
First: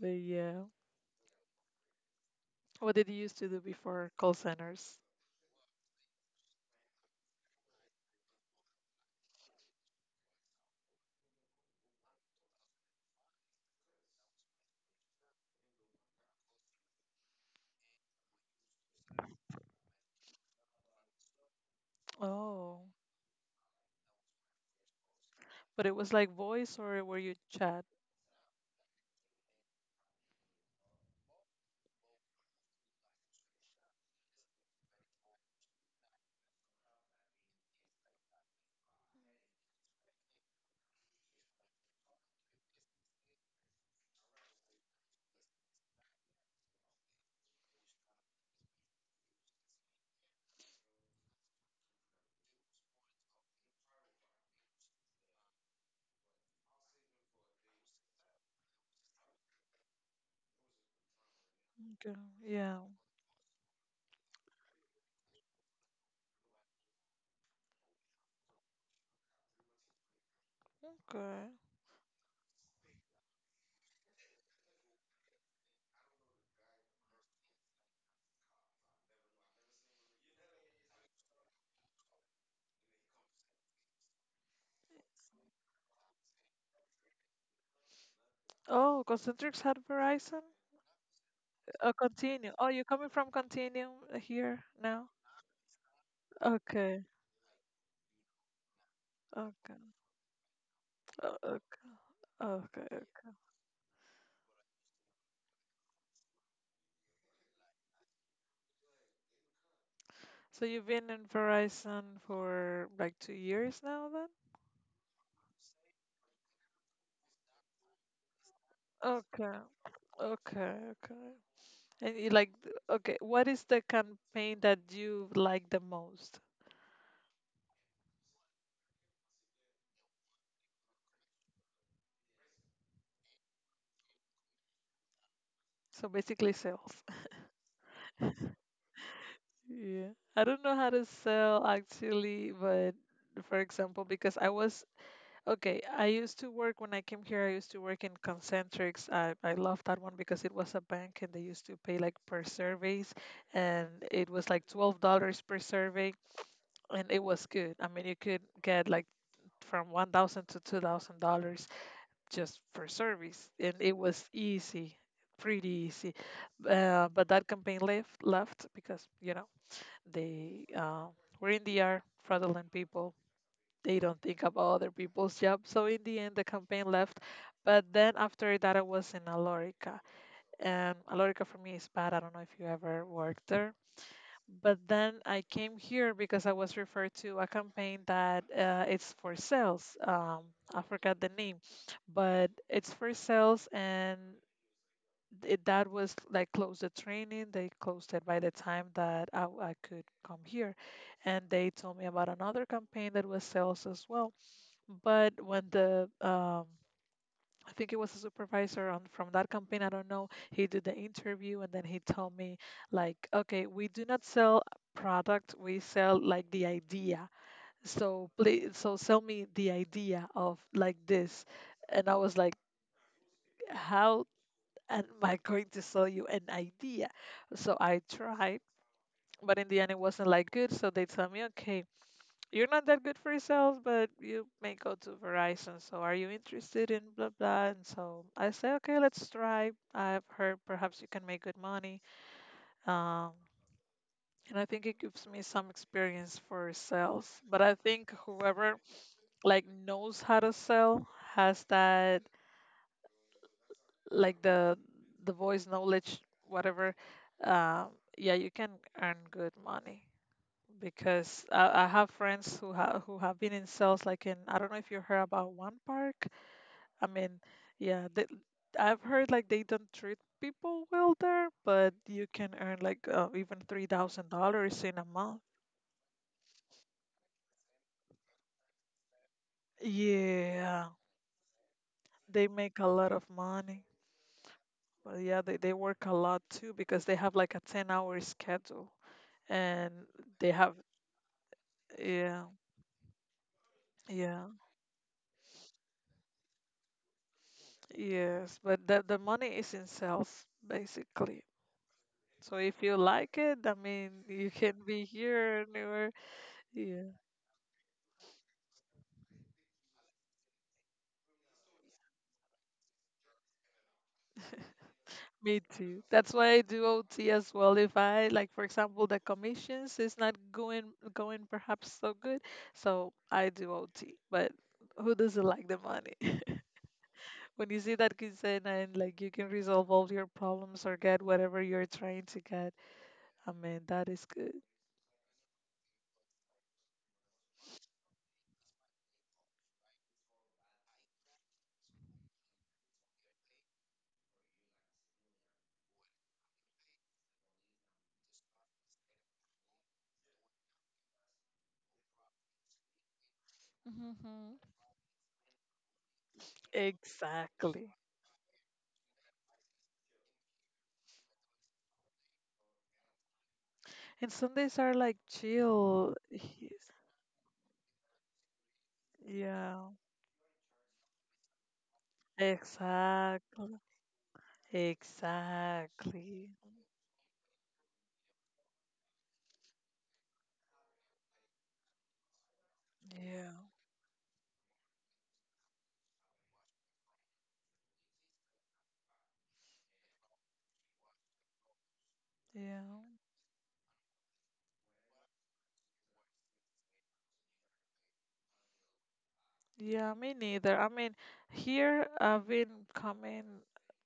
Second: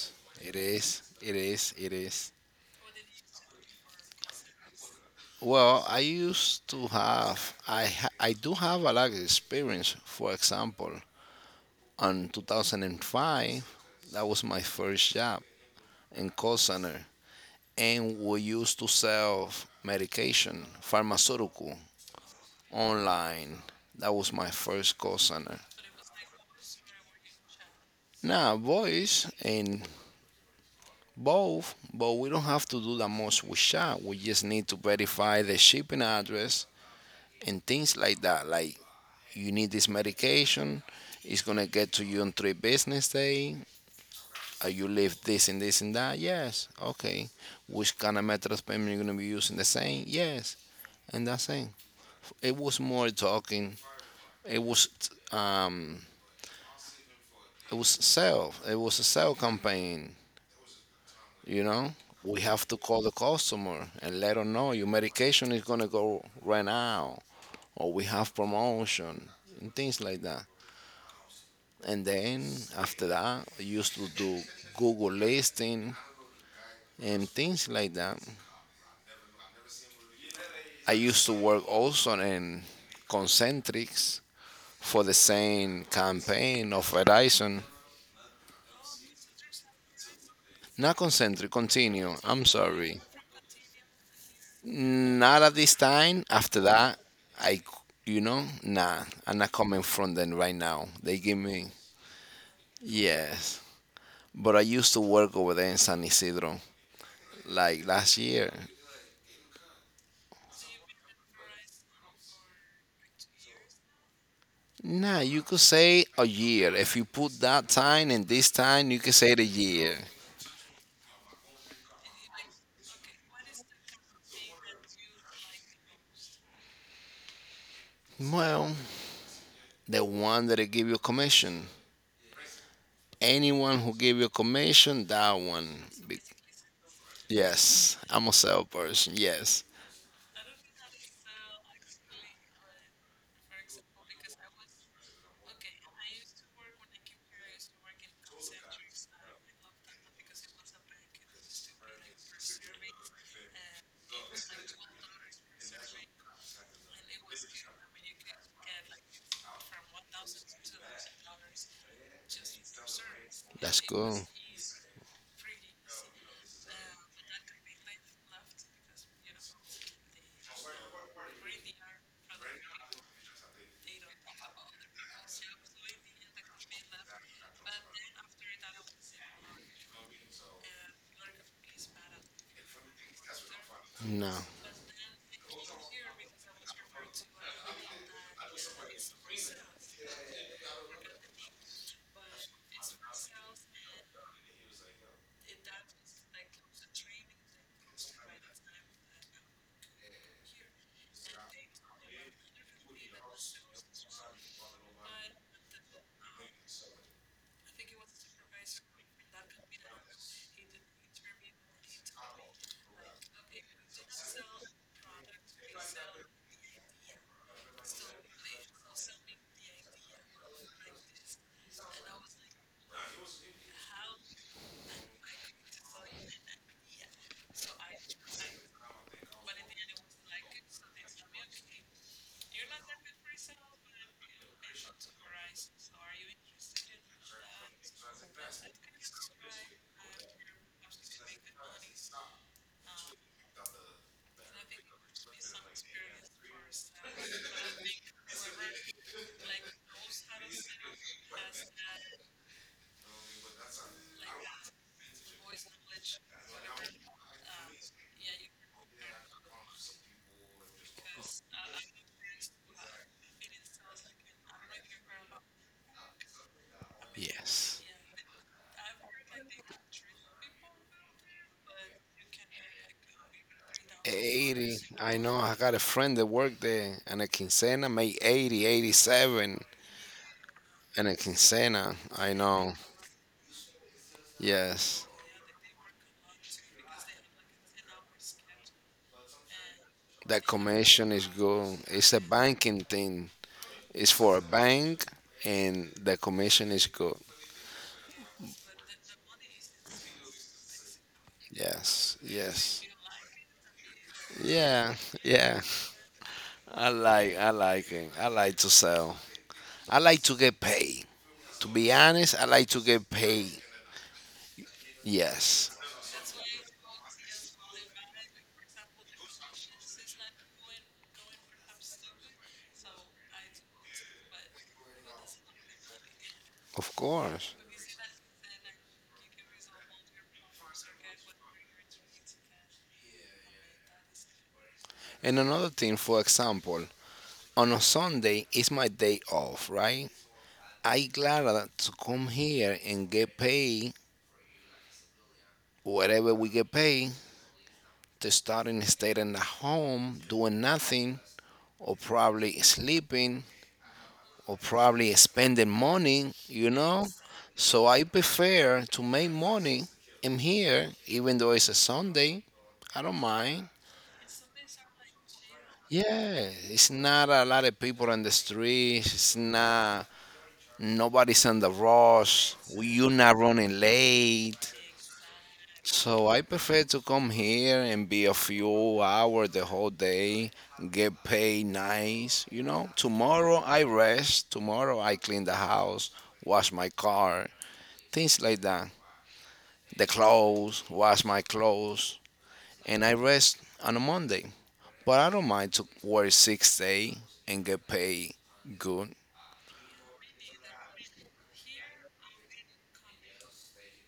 [SPEAKER 1] But
[SPEAKER 2] it
[SPEAKER 1] yeah,
[SPEAKER 2] is. It is. It is.
[SPEAKER 1] what did you used to do before call centers?
[SPEAKER 2] Well, I used to have I ha- I do have a lot of experience. For example, in 2005, that was my first job in call center, and we used to sell medication, pharmaceutical,
[SPEAKER 1] Oh,
[SPEAKER 2] online. That was my first call center.
[SPEAKER 1] but it was like voice or were you chat?
[SPEAKER 2] Now, voice and both, but we don't have to do that much with chat. We just need to verify the shipping address and things like that, like you need this medication, it's gonna get to you in 3 business day. You live this and this and that, yes, okay. Which kind of method of payment you're gonna be using, the same, yes. And that's it. It was more talking. it was um it was sell. It was a sell campaign, you know.
[SPEAKER 1] Okay.
[SPEAKER 2] We have to
[SPEAKER 1] Yeah.
[SPEAKER 2] call the customer and let them know your medication is gonna go right now, or we have promotion and things like that.
[SPEAKER 1] Okay.
[SPEAKER 2] And then after that, I used to do Google listing and things like that. I used to work also in Concentrics, for the same campaign of Verizon.
[SPEAKER 1] Oh, Concentrix had Verizon?
[SPEAKER 2] Not Concentric,
[SPEAKER 1] Oh,
[SPEAKER 2] Continue, I'm
[SPEAKER 1] Continuum. Oh, you're
[SPEAKER 2] sorry.
[SPEAKER 1] coming from Continuum here now?
[SPEAKER 2] Not at this time, after that.
[SPEAKER 1] Okay.
[SPEAKER 2] I, you know Nah, I'm not
[SPEAKER 1] Okay.
[SPEAKER 2] coming from them right now. They give
[SPEAKER 1] Oh,
[SPEAKER 2] me,
[SPEAKER 1] okay. Okay. Okay.
[SPEAKER 2] yes. But I used to work over there in San Isidro, like last year.
[SPEAKER 1] So you've been in Verizon for like 2 years now then?
[SPEAKER 2] Nah, you could say a year. If you put that time and this time, you could say the
[SPEAKER 1] Okay.
[SPEAKER 2] year.
[SPEAKER 1] Okay. Okay. And you like, okay, what is the campaign that you like the most?
[SPEAKER 2] Well, the one that give you commission. Anyone who give you commission, that one.
[SPEAKER 1] So
[SPEAKER 2] Be-
[SPEAKER 1] basically sales.
[SPEAKER 2] Yes, I'm a salesperson. Yes,
[SPEAKER 1] Yeah, I don't know how to sell actually, but for example, because I was okay, I used to work when I came here, I used to work in Concentrics. I love that one because it was a bank and they used to pay like per surveys, and it was like $12 per survey, and it was good. I mean, you could get like from 1,000 to $2,000 just for service, and
[SPEAKER 2] that's
[SPEAKER 1] it
[SPEAKER 2] cool.
[SPEAKER 1] was easy, pretty easy. But that campaign left because you know they we in the air, fraudulent people. They don't think about other people's job. So in the end, the campaign left. But then after that, I was in Alorica, and Alorica for me is bad. I don't know if you ever worked there.
[SPEAKER 2] No,
[SPEAKER 1] But then I came here because I was referred to a campaign that it's for sales. I forgot the name, but it's for sales, and it, that was like closed the training. They closed it by the time that I could come here. And they told me about another campaign that was sales as well. But when the, I think it was a supervisor on, from that campaign, I don't know, he did the interview and then he told me, like, okay, we do not sell product, we sell like the idea. So please, so sell me the idea of like this. And I was like, how am I going to sell you an idea? So I tried, but in the end, it wasn't like good. So they tell me, okay, you're not that good for sales, but you may go to Verizon. So are you interested in blah blah? And so I say, okay, let's try. I've heard perhaps you can make good money. Um, and I think it gives me some experience for sales. But I think whoever like knows how to sell has that like the voice knowledge, whatever, uh, yeah, you can earn good money because I have friends who have been in sales, like in, I don't know if you heard about One Park. I mean,
[SPEAKER 2] yes.
[SPEAKER 1] yeah they, I've heard like they don't treat people well there, but you can earn like even three thousand
[SPEAKER 2] 80.
[SPEAKER 1] dollars in a
[SPEAKER 2] I know
[SPEAKER 1] month.
[SPEAKER 2] I got a friend that worked there and a quincena made 80, 87
[SPEAKER 1] Yeah
[SPEAKER 2] and a quincena. I
[SPEAKER 1] they
[SPEAKER 2] know.
[SPEAKER 1] make a lot of money,
[SPEAKER 2] Yes.
[SPEAKER 1] but yeah they work a lot too because they have like a 10-hour schedule and
[SPEAKER 2] The
[SPEAKER 1] they have.
[SPEAKER 2] commission is good. It's a
[SPEAKER 1] Yeah,
[SPEAKER 2] banking thing. It's for a
[SPEAKER 1] yeah,
[SPEAKER 2] bank, and the commission is good.
[SPEAKER 1] yes. But the money is in sales basically.
[SPEAKER 2] Yes,
[SPEAKER 1] So
[SPEAKER 2] yes,
[SPEAKER 1] if you like it, I mean, you can
[SPEAKER 2] yeah,
[SPEAKER 1] be
[SPEAKER 2] yeah.
[SPEAKER 1] here and anywhere.
[SPEAKER 2] I
[SPEAKER 1] Yeah,
[SPEAKER 2] like, I like it. I like to sell. I like to get paid. To be honest, I like to get paid.
[SPEAKER 1] me
[SPEAKER 2] Yes,
[SPEAKER 1] too. That's why I do OT as well. If I like, for example, the commissions is not going perhaps so good, so I do OT. But who doesn't like the money?
[SPEAKER 2] of course.
[SPEAKER 1] When you see that quinceana and like you can resolve all your problems or get whatever you're trying to get, I mean, that is good.
[SPEAKER 2] And another thing, for example, on a Sunday is my day off, right? I glad to come here and get paid whatever we get paid, to starting staying in the home doing nothing, or probably sleeping, or
[SPEAKER 1] Mhm.
[SPEAKER 2] probably spending money. So
[SPEAKER 1] Exactly.
[SPEAKER 2] I prefer to make money in here even though it's a Sunday, I don't mind.
[SPEAKER 1] And Sundays are like chill.
[SPEAKER 2] Yeah, it's not a lot of people on the streets, it's
[SPEAKER 1] Yeah,
[SPEAKER 2] not, nobody's on the rush, you're not
[SPEAKER 1] exactly.
[SPEAKER 2] running late. So I
[SPEAKER 1] Exactly.
[SPEAKER 2] prefer to come here and be a few hours the whole day, get paid nice. You know,
[SPEAKER 1] Yeah,
[SPEAKER 2] tomorrow I rest, tomorrow I clean the house, wash my car, things like that. The clothes, wash my clothes,
[SPEAKER 1] yeah.
[SPEAKER 2] and I rest on a Monday. But I don't mind to work 6 day and get paid good.
[SPEAKER 1] Yeah, me neither. I mean, here I've been coming.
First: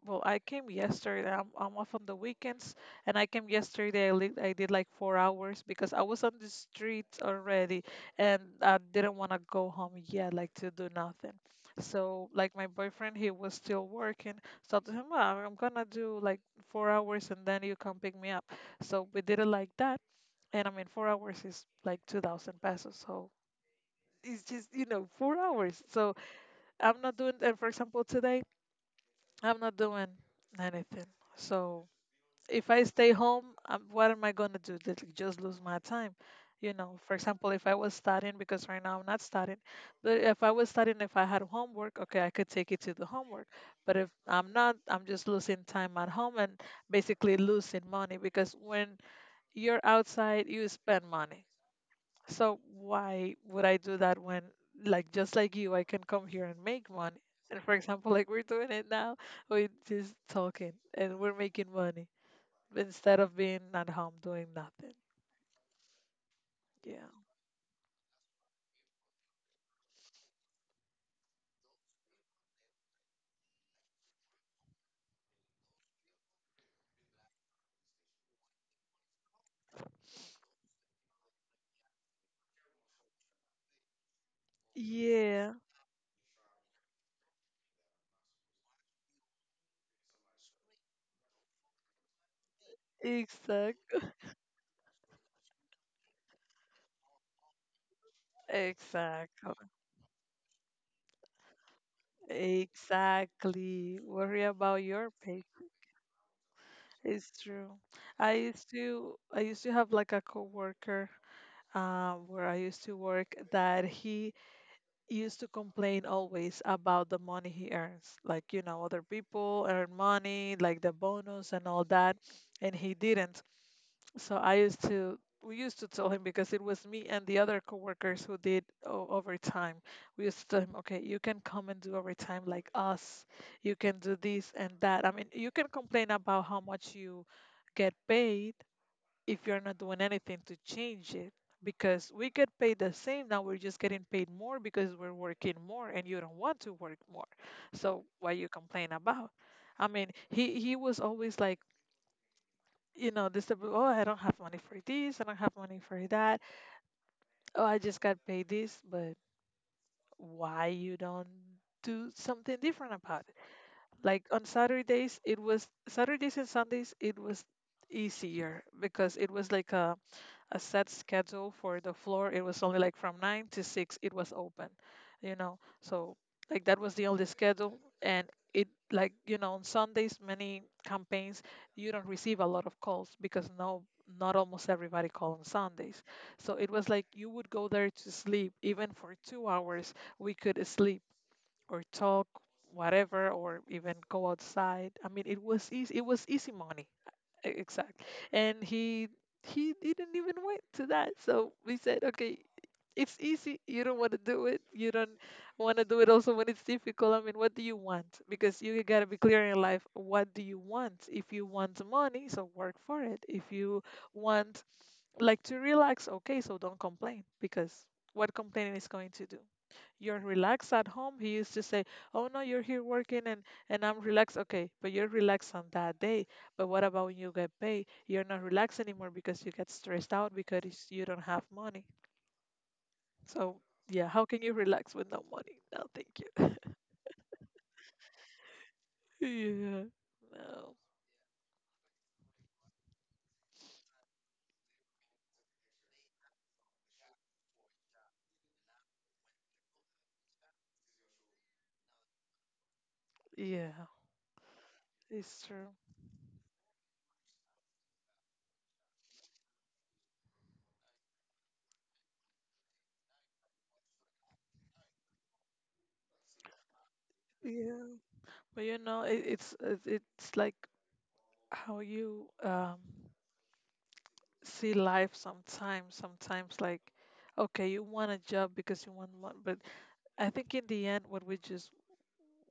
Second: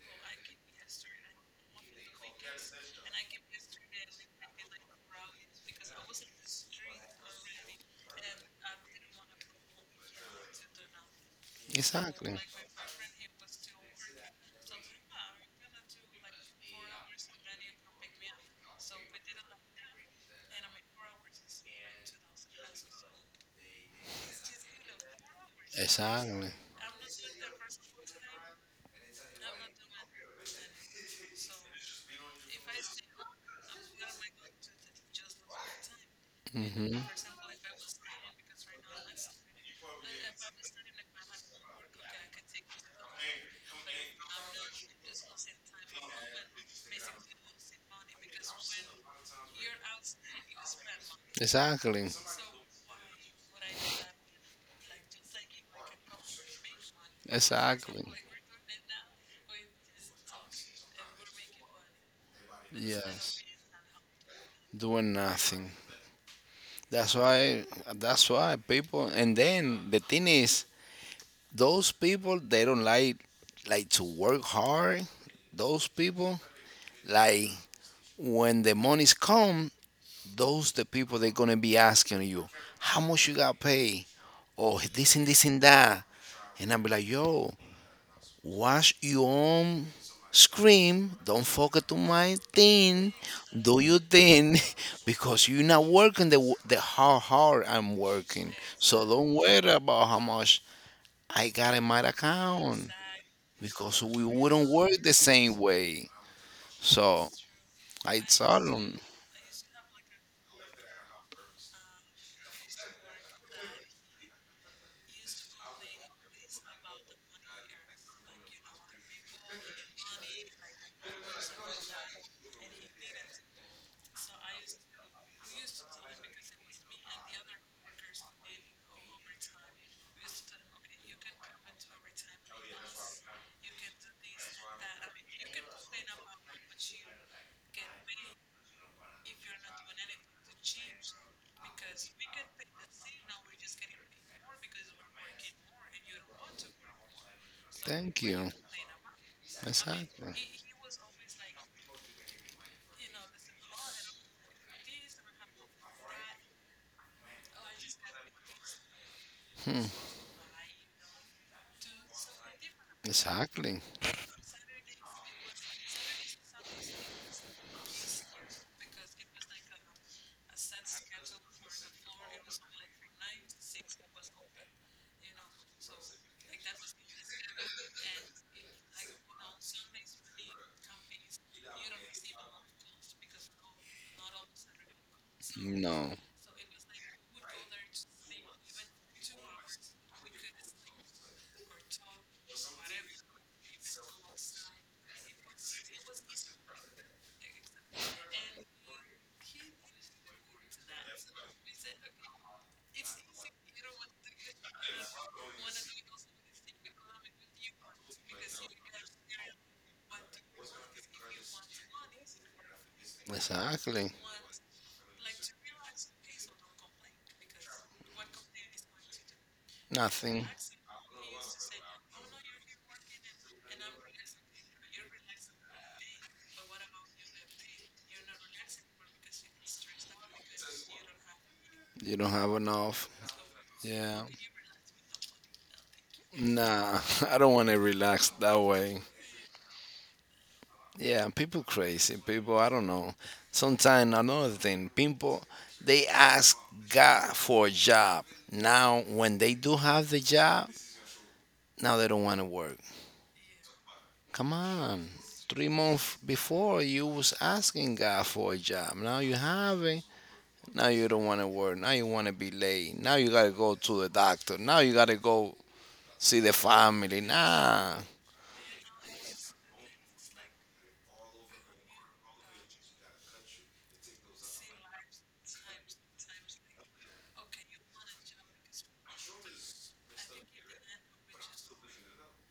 [SPEAKER 1] Well, I came yesterday. I'm off on the weekends, and I came yesterday. I did like 4 hours because I was on the street already, and I didn't want to go home yet, like to do nothing. So,
[SPEAKER 2] Exactly.
[SPEAKER 1] like my boyfriend, he was still working. So I told him, "Ah, I'm gonna do like 4 hours, and then you come pick me up. So we did it like that, and I mean, 4 hours is like 2,000 pesos. So it's just you know 4 hours. So
[SPEAKER 2] Exactly.
[SPEAKER 1] I'm not doing, for example, today, I'm not doing anything. So if I stay home, I what am I going to do? Just lose my time. You know, for example, if I was studying, because right now I'm not studying, but if I was studying, if I had homework, okay, I could take it to the homework. But if I'm not, I'm just losing time at home and basically losing money because when you're outside, you spend money.
[SPEAKER 2] Exactly.
[SPEAKER 1] So why would I do that when, like, just like you, I can come here and make money? And for
[SPEAKER 2] Exactly.
[SPEAKER 1] example, like we're doing it now, we're just talking and we're making money
[SPEAKER 2] Yeah.
[SPEAKER 1] instead of being at home doing nothing.
[SPEAKER 2] Doing nothing.
[SPEAKER 1] Yeah.
[SPEAKER 2] That's why. That's why people. And then the thing is, those people they don't like to work hard. Those people like when the monies come, those the people they're gonna be asking you, how much you got paid, or this and this
[SPEAKER 1] Yeah.
[SPEAKER 2] and that. And I'm like, yo, watch your own scream. Don't focus to my thing. Do
[SPEAKER 1] Exact.
[SPEAKER 2] your thing, because you're not working the how hard I'm working. So don't worry
[SPEAKER 1] Exactly.
[SPEAKER 2] about how much I got in my account,
[SPEAKER 1] Exactly.
[SPEAKER 2] because we
[SPEAKER 1] Worry
[SPEAKER 2] wouldn't
[SPEAKER 1] about
[SPEAKER 2] work the
[SPEAKER 1] your pay.
[SPEAKER 2] same way. So
[SPEAKER 1] It's true.
[SPEAKER 2] I
[SPEAKER 1] I
[SPEAKER 2] tell
[SPEAKER 1] used
[SPEAKER 2] them,
[SPEAKER 1] to I used to have like a coworker where I used to work that he used to complain always about the money he earns. Like, you know, other people earn money, like the bonus and all that, and he didn't. So I used to, we used to tell him because it was me and the other coworkers who did overtime. We used to tell him, okay, you can come and do overtime like us. You can do this and that. I mean, you can complain about how much you get paid if you're not doing anything to change it, because we get paid the same. Now we're just getting paid more because we're working more and you don't want to work more, so
[SPEAKER 2] thank
[SPEAKER 1] why you
[SPEAKER 2] you.
[SPEAKER 1] complain about? I mean,
[SPEAKER 2] Exactly.
[SPEAKER 1] he was always like, you know, this, oh, I don't have money for this, I don't have money for that, oh, I just got paid this. But why you don't do something different about it?
[SPEAKER 2] Exactly.
[SPEAKER 1] Like on Saturdays, it was Saturdays and Sundays, it was easier because it was like a set schedule for the floor. It was only like from nine to six. It was open. So like that was the only schedule. And it, like, you know, on Sundays many campaigns, you don't receive a lot of calls because no, not almost everybody call on Sundays.
[SPEAKER 2] No.
[SPEAKER 1] So it was like you would go there to sleep even for 2 hours. We could sleep or talk whatever, or even go outside. I mean, it was easy, it was easy money. Exactly. And he didn't even went to that. So we said, okay, it's easy. You don't want to do it. You don't want to do it also when it's difficult. I mean, what do you want? Because you gotta be clear in life. What do you want? If you want money, so work for it. If you
[SPEAKER 2] Exactly.
[SPEAKER 1] want like to relax, okay, so don't complain, because what complaining is going to do? You're
[SPEAKER 2] Nothing.
[SPEAKER 1] relaxed at home, he used to say. Oh, no, you're here working, and I'm relaxed. Okay, but you're relaxed on that day. But what about when you get paid? You're not relaxed anymore because you get stressed out because you don't have money.
[SPEAKER 2] You don't have enough.
[SPEAKER 1] So yeah,
[SPEAKER 2] Yeah.
[SPEAKER 1] how can you relax with no money? No, thank you.
[SPEAKER 2] Nah. I don't want to relax that way.
[SPEAKER 1] Yeah. No.
[SPEAKER 2] Yeah. People crazy. People. I don't know. Sometimes another thing. People. They ask God for a job. Now, when they do have the job, now they don't want to work.
[SPEAKER 1] Yeah,
[SPEAKER 2] Come on.
[SPEAKER 1] it's true.
[SPEAKER 2] 3 months before, you was asking God for a job. Now you have it. Now you don't want to work. Now you want to be late. Now you gotta go to the doctor. Now you gotta go see the family.
[SPEAKER 1] Yeah,
[SPEAKER 2] Nah,
[SPEAKER 1] but you know, it, it's like how you see life. Sometimes like, okay, you want a job because you want one. But I think in the end what we just,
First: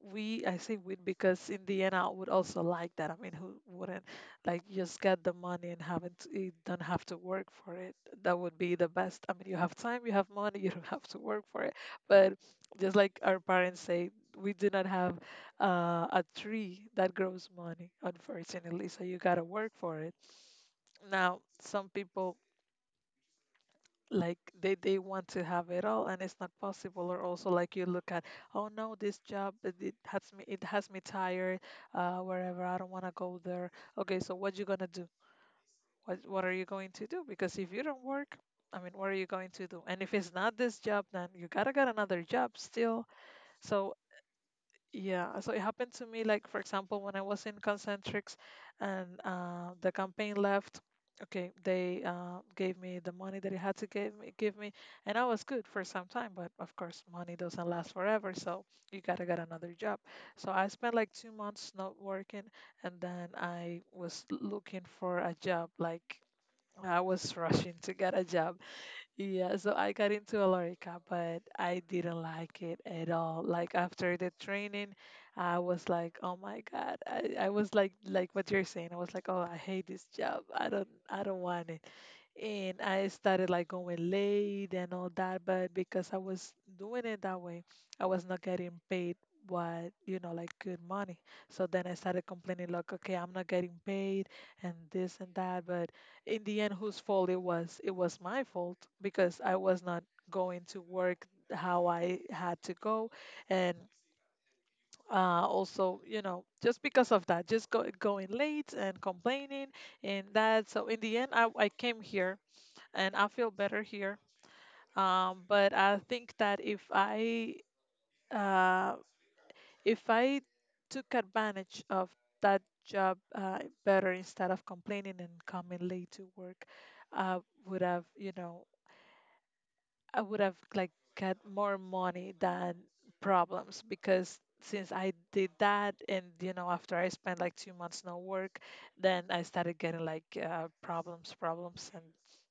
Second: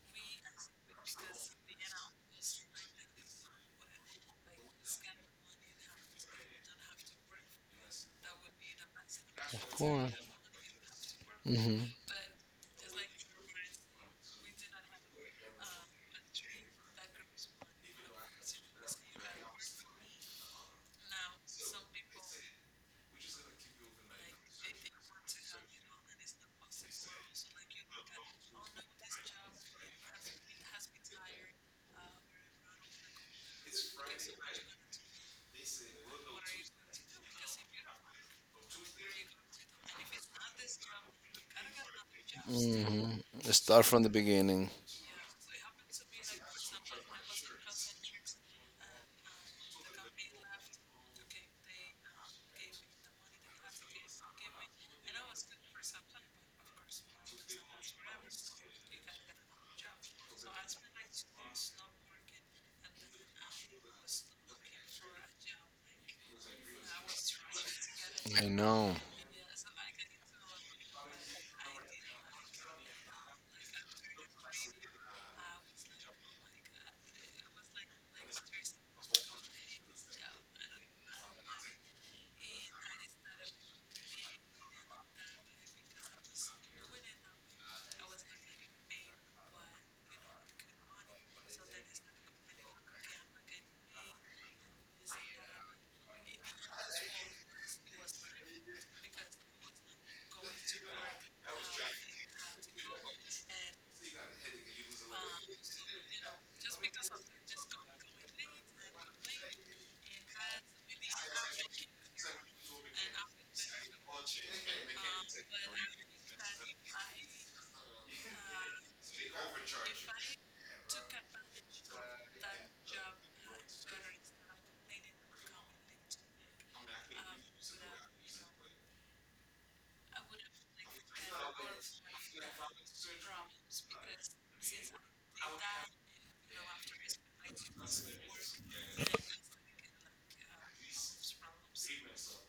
[SPEAKER 1] we I say we because in the end I would also like that. I mean, who wouldn't like just get the money and haven't to, you don't have to work for it? That would be the best. I mean, you have
[SPEAKER 2] come
[SPEAKER 1] time, you
[SPEAKER 2] on.
[SPEAKER 1] have money, you don't have to work for it. But just like our parents say, we do not have a tree that grows money, unfortunately, so you got to work for it. Now some people, like, they want to have it all and it's not possible. Or also, like, you look at, oh no, this job, it has me, it has me tired wherever. I don't want to go there. Okay, so what you gonna do? What are you going to do? Because if you don't work, I mean, what are you going to do? And if it's not this job, then you gotta get another job still.
[SPEAKER 2] Start
[SPEAKER 1] So
[SPEAKER 2] from the beginning.
[SPEAKER 1] yeah, so it happened to me, like, for example, when I was in Concentrix, and the campaign left. Okay, they gave me the money that it had to give me, and I was good for some time, but of course, money doesn't last forever, so you gotta get another job. So I spent like 2 months not working, and then I was looking for a job, like, I was rushing to get a
[SPEAKER 2] I
[SPEAKER 1] job.
[SPEAKER 2] know
[SPEAKER 1] Yeah, so I got into Alorica, but I didn't like it at all. Like after the training, I was like, "Oh my God!" I was like what you're saying. I was like, "Oh, I hate this job. I don't want it." And I started like going late and all that, but because I was doing it that way, I was not getting paid what, you know, like good money. So then I started complaining like, okay, I'm not getting paid and this and that. But in the end, whose fault it was? It was my fault because I was not going to work how I had to go. And also, you know, just because of that, just go, going late and complaining and that. So in the end, I came here and I feel better here. But I think that uh, if I took advantage of that job better, instead of complaining and coming late to work, I would have, you know, I would have like got more money than problems. Because since I did that and you know, after I spent like 2 months no work, then I started getting like problems, and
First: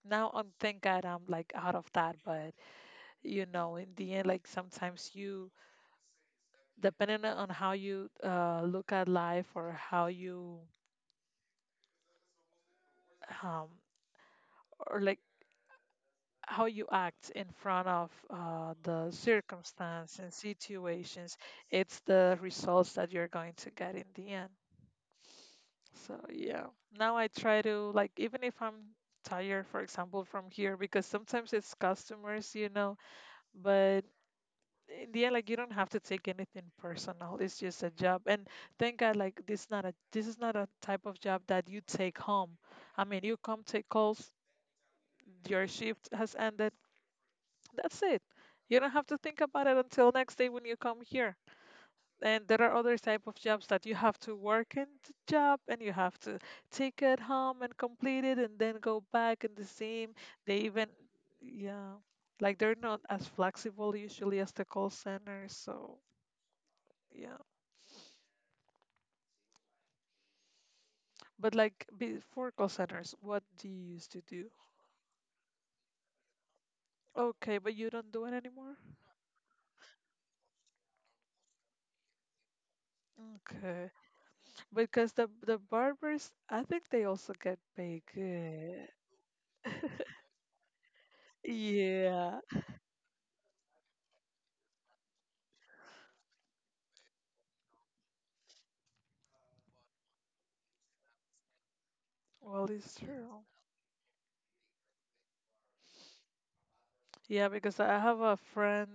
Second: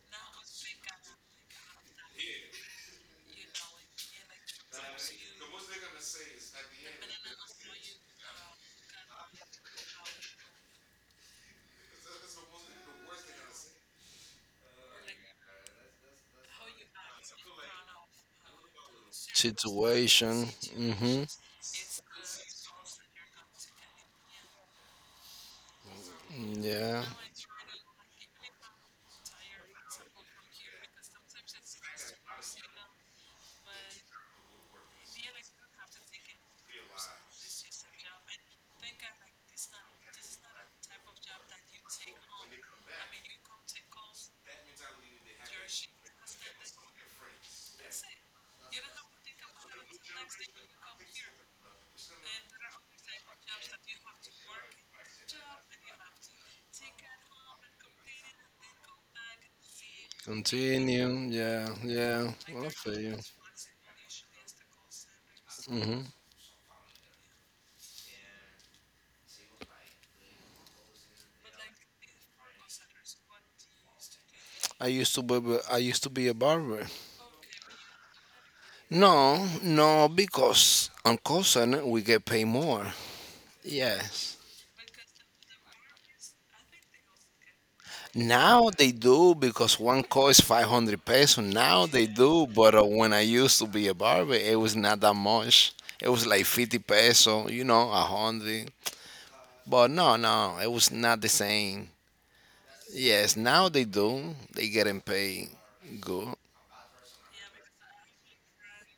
[SPEAKER 1] now I'm, thank God, I'm like out of that. But you know, in the end, like, sometimes you, depending on how you look at life, or how you um, or like how you act in front of the circumstance and
[SPEAKER 2] situation. Mhm.
[SPEAKER 1] situations, it's the results that you're going to get in the end. So yeah,
[SPEAKER 2] Yeah.
[SPEAKER 1] now I try to, like, even if I'm tired, for example, from here because sometimes it's customers, you know. But in the end, like, you don't have to take anything personal. It's just a job. And thank God, like, this is not a type of job that you take home. I mean, you come take calls, your shift has ended. That's it. You don't have to think about it until next day when you come here. And there are other type of jobs that you have to work in the job, and you have to take it home and complete it, and then go back in the same. They even,
[SPEAKER 2] Continue. Yeah.
[SPEAKER 1] yeah,
[SPEAKER 2] Yeah.
[SPEAKER 1] like
[SPEAKER 2] Well, I
[SPEAKER 1] they're
[SPEAKER 2] feel
[SPEAKER 1] not
[SPEAKER 2] you.
[SPEAKER 1] as flexible usually as the call centers. So
[SPEAKER 2] Mhm.
[SPEAKER 1] yeah. But like before call centers, what do you used to do?
[SPEAKER 2] I used to be a barber.
[SPEAKER 1] Okay, but you don't do it anymore?
[SPEAKER 2] No. No. Because on call center we get paid more.
[SPEAKER 1] Okay.
[SPEAKER 2] Yes.
[SPEAKER 1] Because the barbers, I think they also get paid
[SPEAKER 2] Now
[SPEAKER 1] good.
[SPEAKER 2] they do because one call is 500 pesos. Now they
[SPEAKER 1] Yeah.
[SPEAKER 2] do, but when I used to be a barber, it was not that much. It was like 50 pesos, 100. But no, no, it was not the same.
[SPEAKER 1] Well, it's
[SPEAKER 2] Yes,
[SPEAKER 1] true.
[SPEAKER 2] now they do. They getting paid good.
[SPEAKER 1] Yeah, because I have a friend,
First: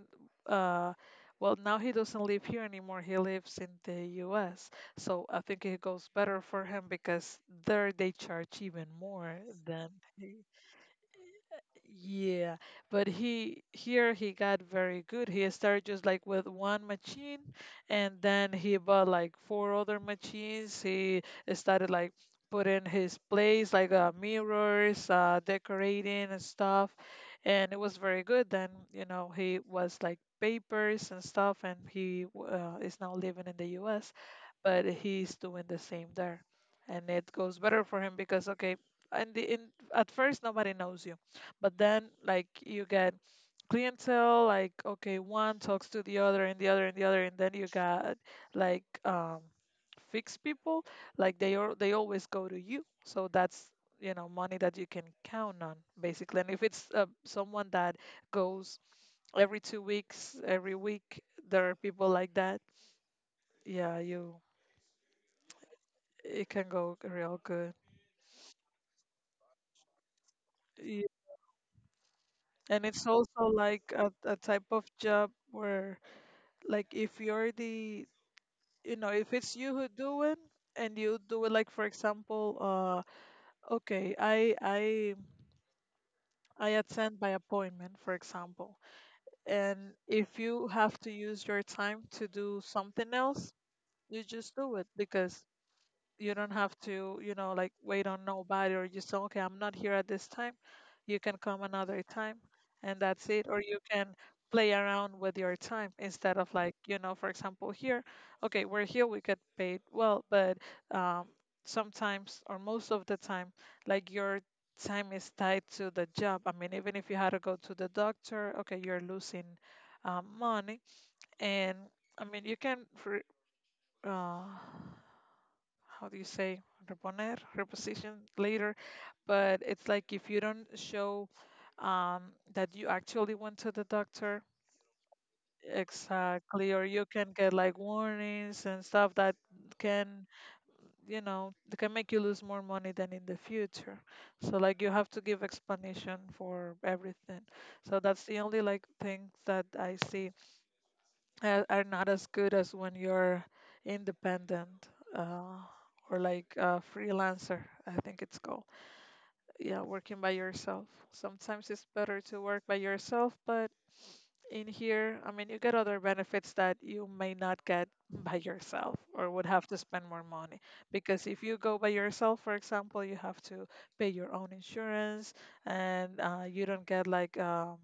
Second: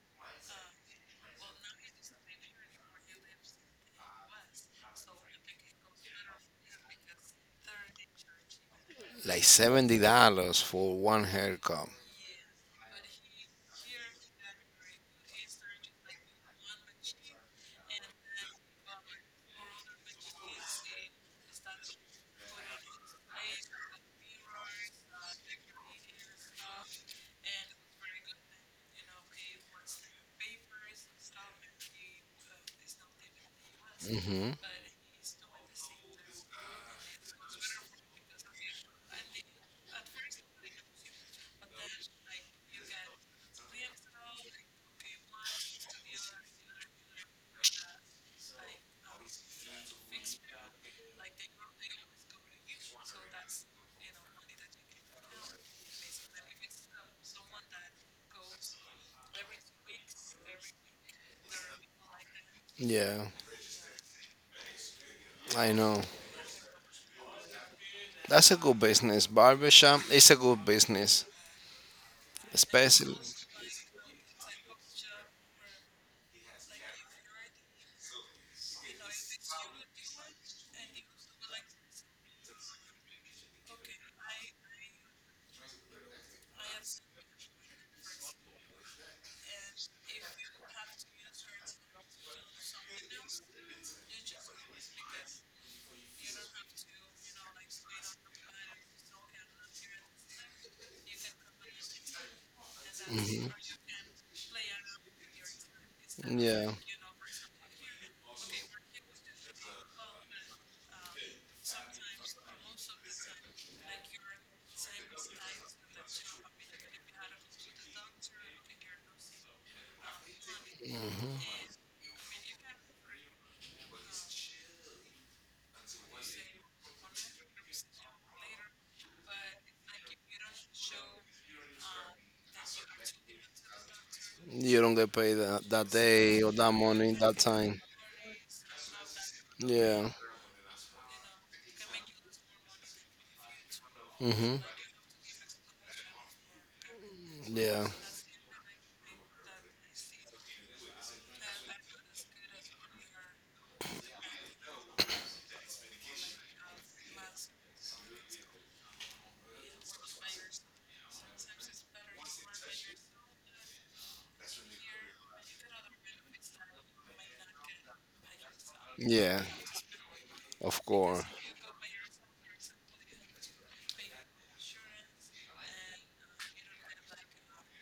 [SPEAKER 1] uh, well, now he doesn't live here anymore. He lives in the US. So I think it goes better for him because there they charge even more
[SPEAKER 2] Like
[SPEAKER 1] than here.
[SPEAKER 2] $70 for one haircut.
[SPEAKER 1] Yeah, but he, here he got very good. He started just like with one machine, and then he bought like four other machines. He started like putting his place like mirrors, decorating and stuff, and it was very good. Then, you know, he was like papers and stuff and he w- is now living in the US, but he's doing the same there. And it goes better for him because, okay, and the, in at first nobody knows you, but then, like, you get clientele, like, okay, one talks to the other and the other and the other, and then you got like fixed people, like they always go to you. So that's, you know, money that you can count on basically. And if it's someone that goes every 2 weeks, every week, there are people like that.
[SPEAKER 2] Yeah,
[SPEAKER 1] Yeah, you
[SPEAKER 2] I know.
[SPEAKER 1] it can go real good.
[SPEAKER 2] That's a good business. Barbershop is a good
[SPEAKER 1] Y-
[SPEAKER 2] business,
[SPEAKER 1] And it's
[SPEAKER 2] especially.
[SPEAKER 1] also like a, type of job where, like, if you're the, you know, if it's you who do it, and you do it, like, for example, okay, I attend by appointment, for example, and if you have to use your time to do something else, you just do it because you don't have to, you know, like wait on nobody, or you say, okay, I'm not here at this time, you can come another time, and that's
[SPEAKER 2] Hmm.
[SPEAKER 1] it. Or you can play around with your time instead of,
[SPEAKER 2] Yeah.
[SPEAKER 1] like, you know, for example, here, okay, we're here, we get paid well, but um, sometimes or most of the time, like, your time is tied to the job. I mean, even if you had to go to the doctor, okay, you're losing money. And I mean, you can re- uh, how do you say, reponer, reposition later. But it's like, if you don't show that you actually went to the doctor,
[SPEAKER 2] You don't get paid that day, or
[SPEAKER 1] exactly,
[SPEAKER 2] that
[SPEAKER 1] or you
[SPEAKER 2] morning,
[SPEAKER 1] can
[SPEAKER 2] that
[SPEAKER 1] get like
[SPEAKER 2] time.
[SPEAKER 1] warnings and stuff that
[SPEAKER 2] Yeah.
[SPEAKER 1] can, you know, that can make you lose more money than in the future. So
[SPEAKER 2] Hmm.
[SPEAKER 1] like you have to give explanation for everything.
[SPEAKER 2] Yeah.
[SPEAKER 1] So that's the only like thing that I see are not as good as when you're independent, uh, or like a freelancer, I think it's called. Yeah, working by yourself. Sometimes it's better to work by yourself, but in here, I mean, you get other benefits that you may not get by yourself or
[SPEAKER 2] Yeah.
[SPEAKER 1] would have to spend more money.
[SPEAKER 2] Of
[SPEAKER 1] Because
[SPEAKER 2] course.
[SPEAKER 1] if you go by yourself, for example, you have to pay your own insurance, and you don't get like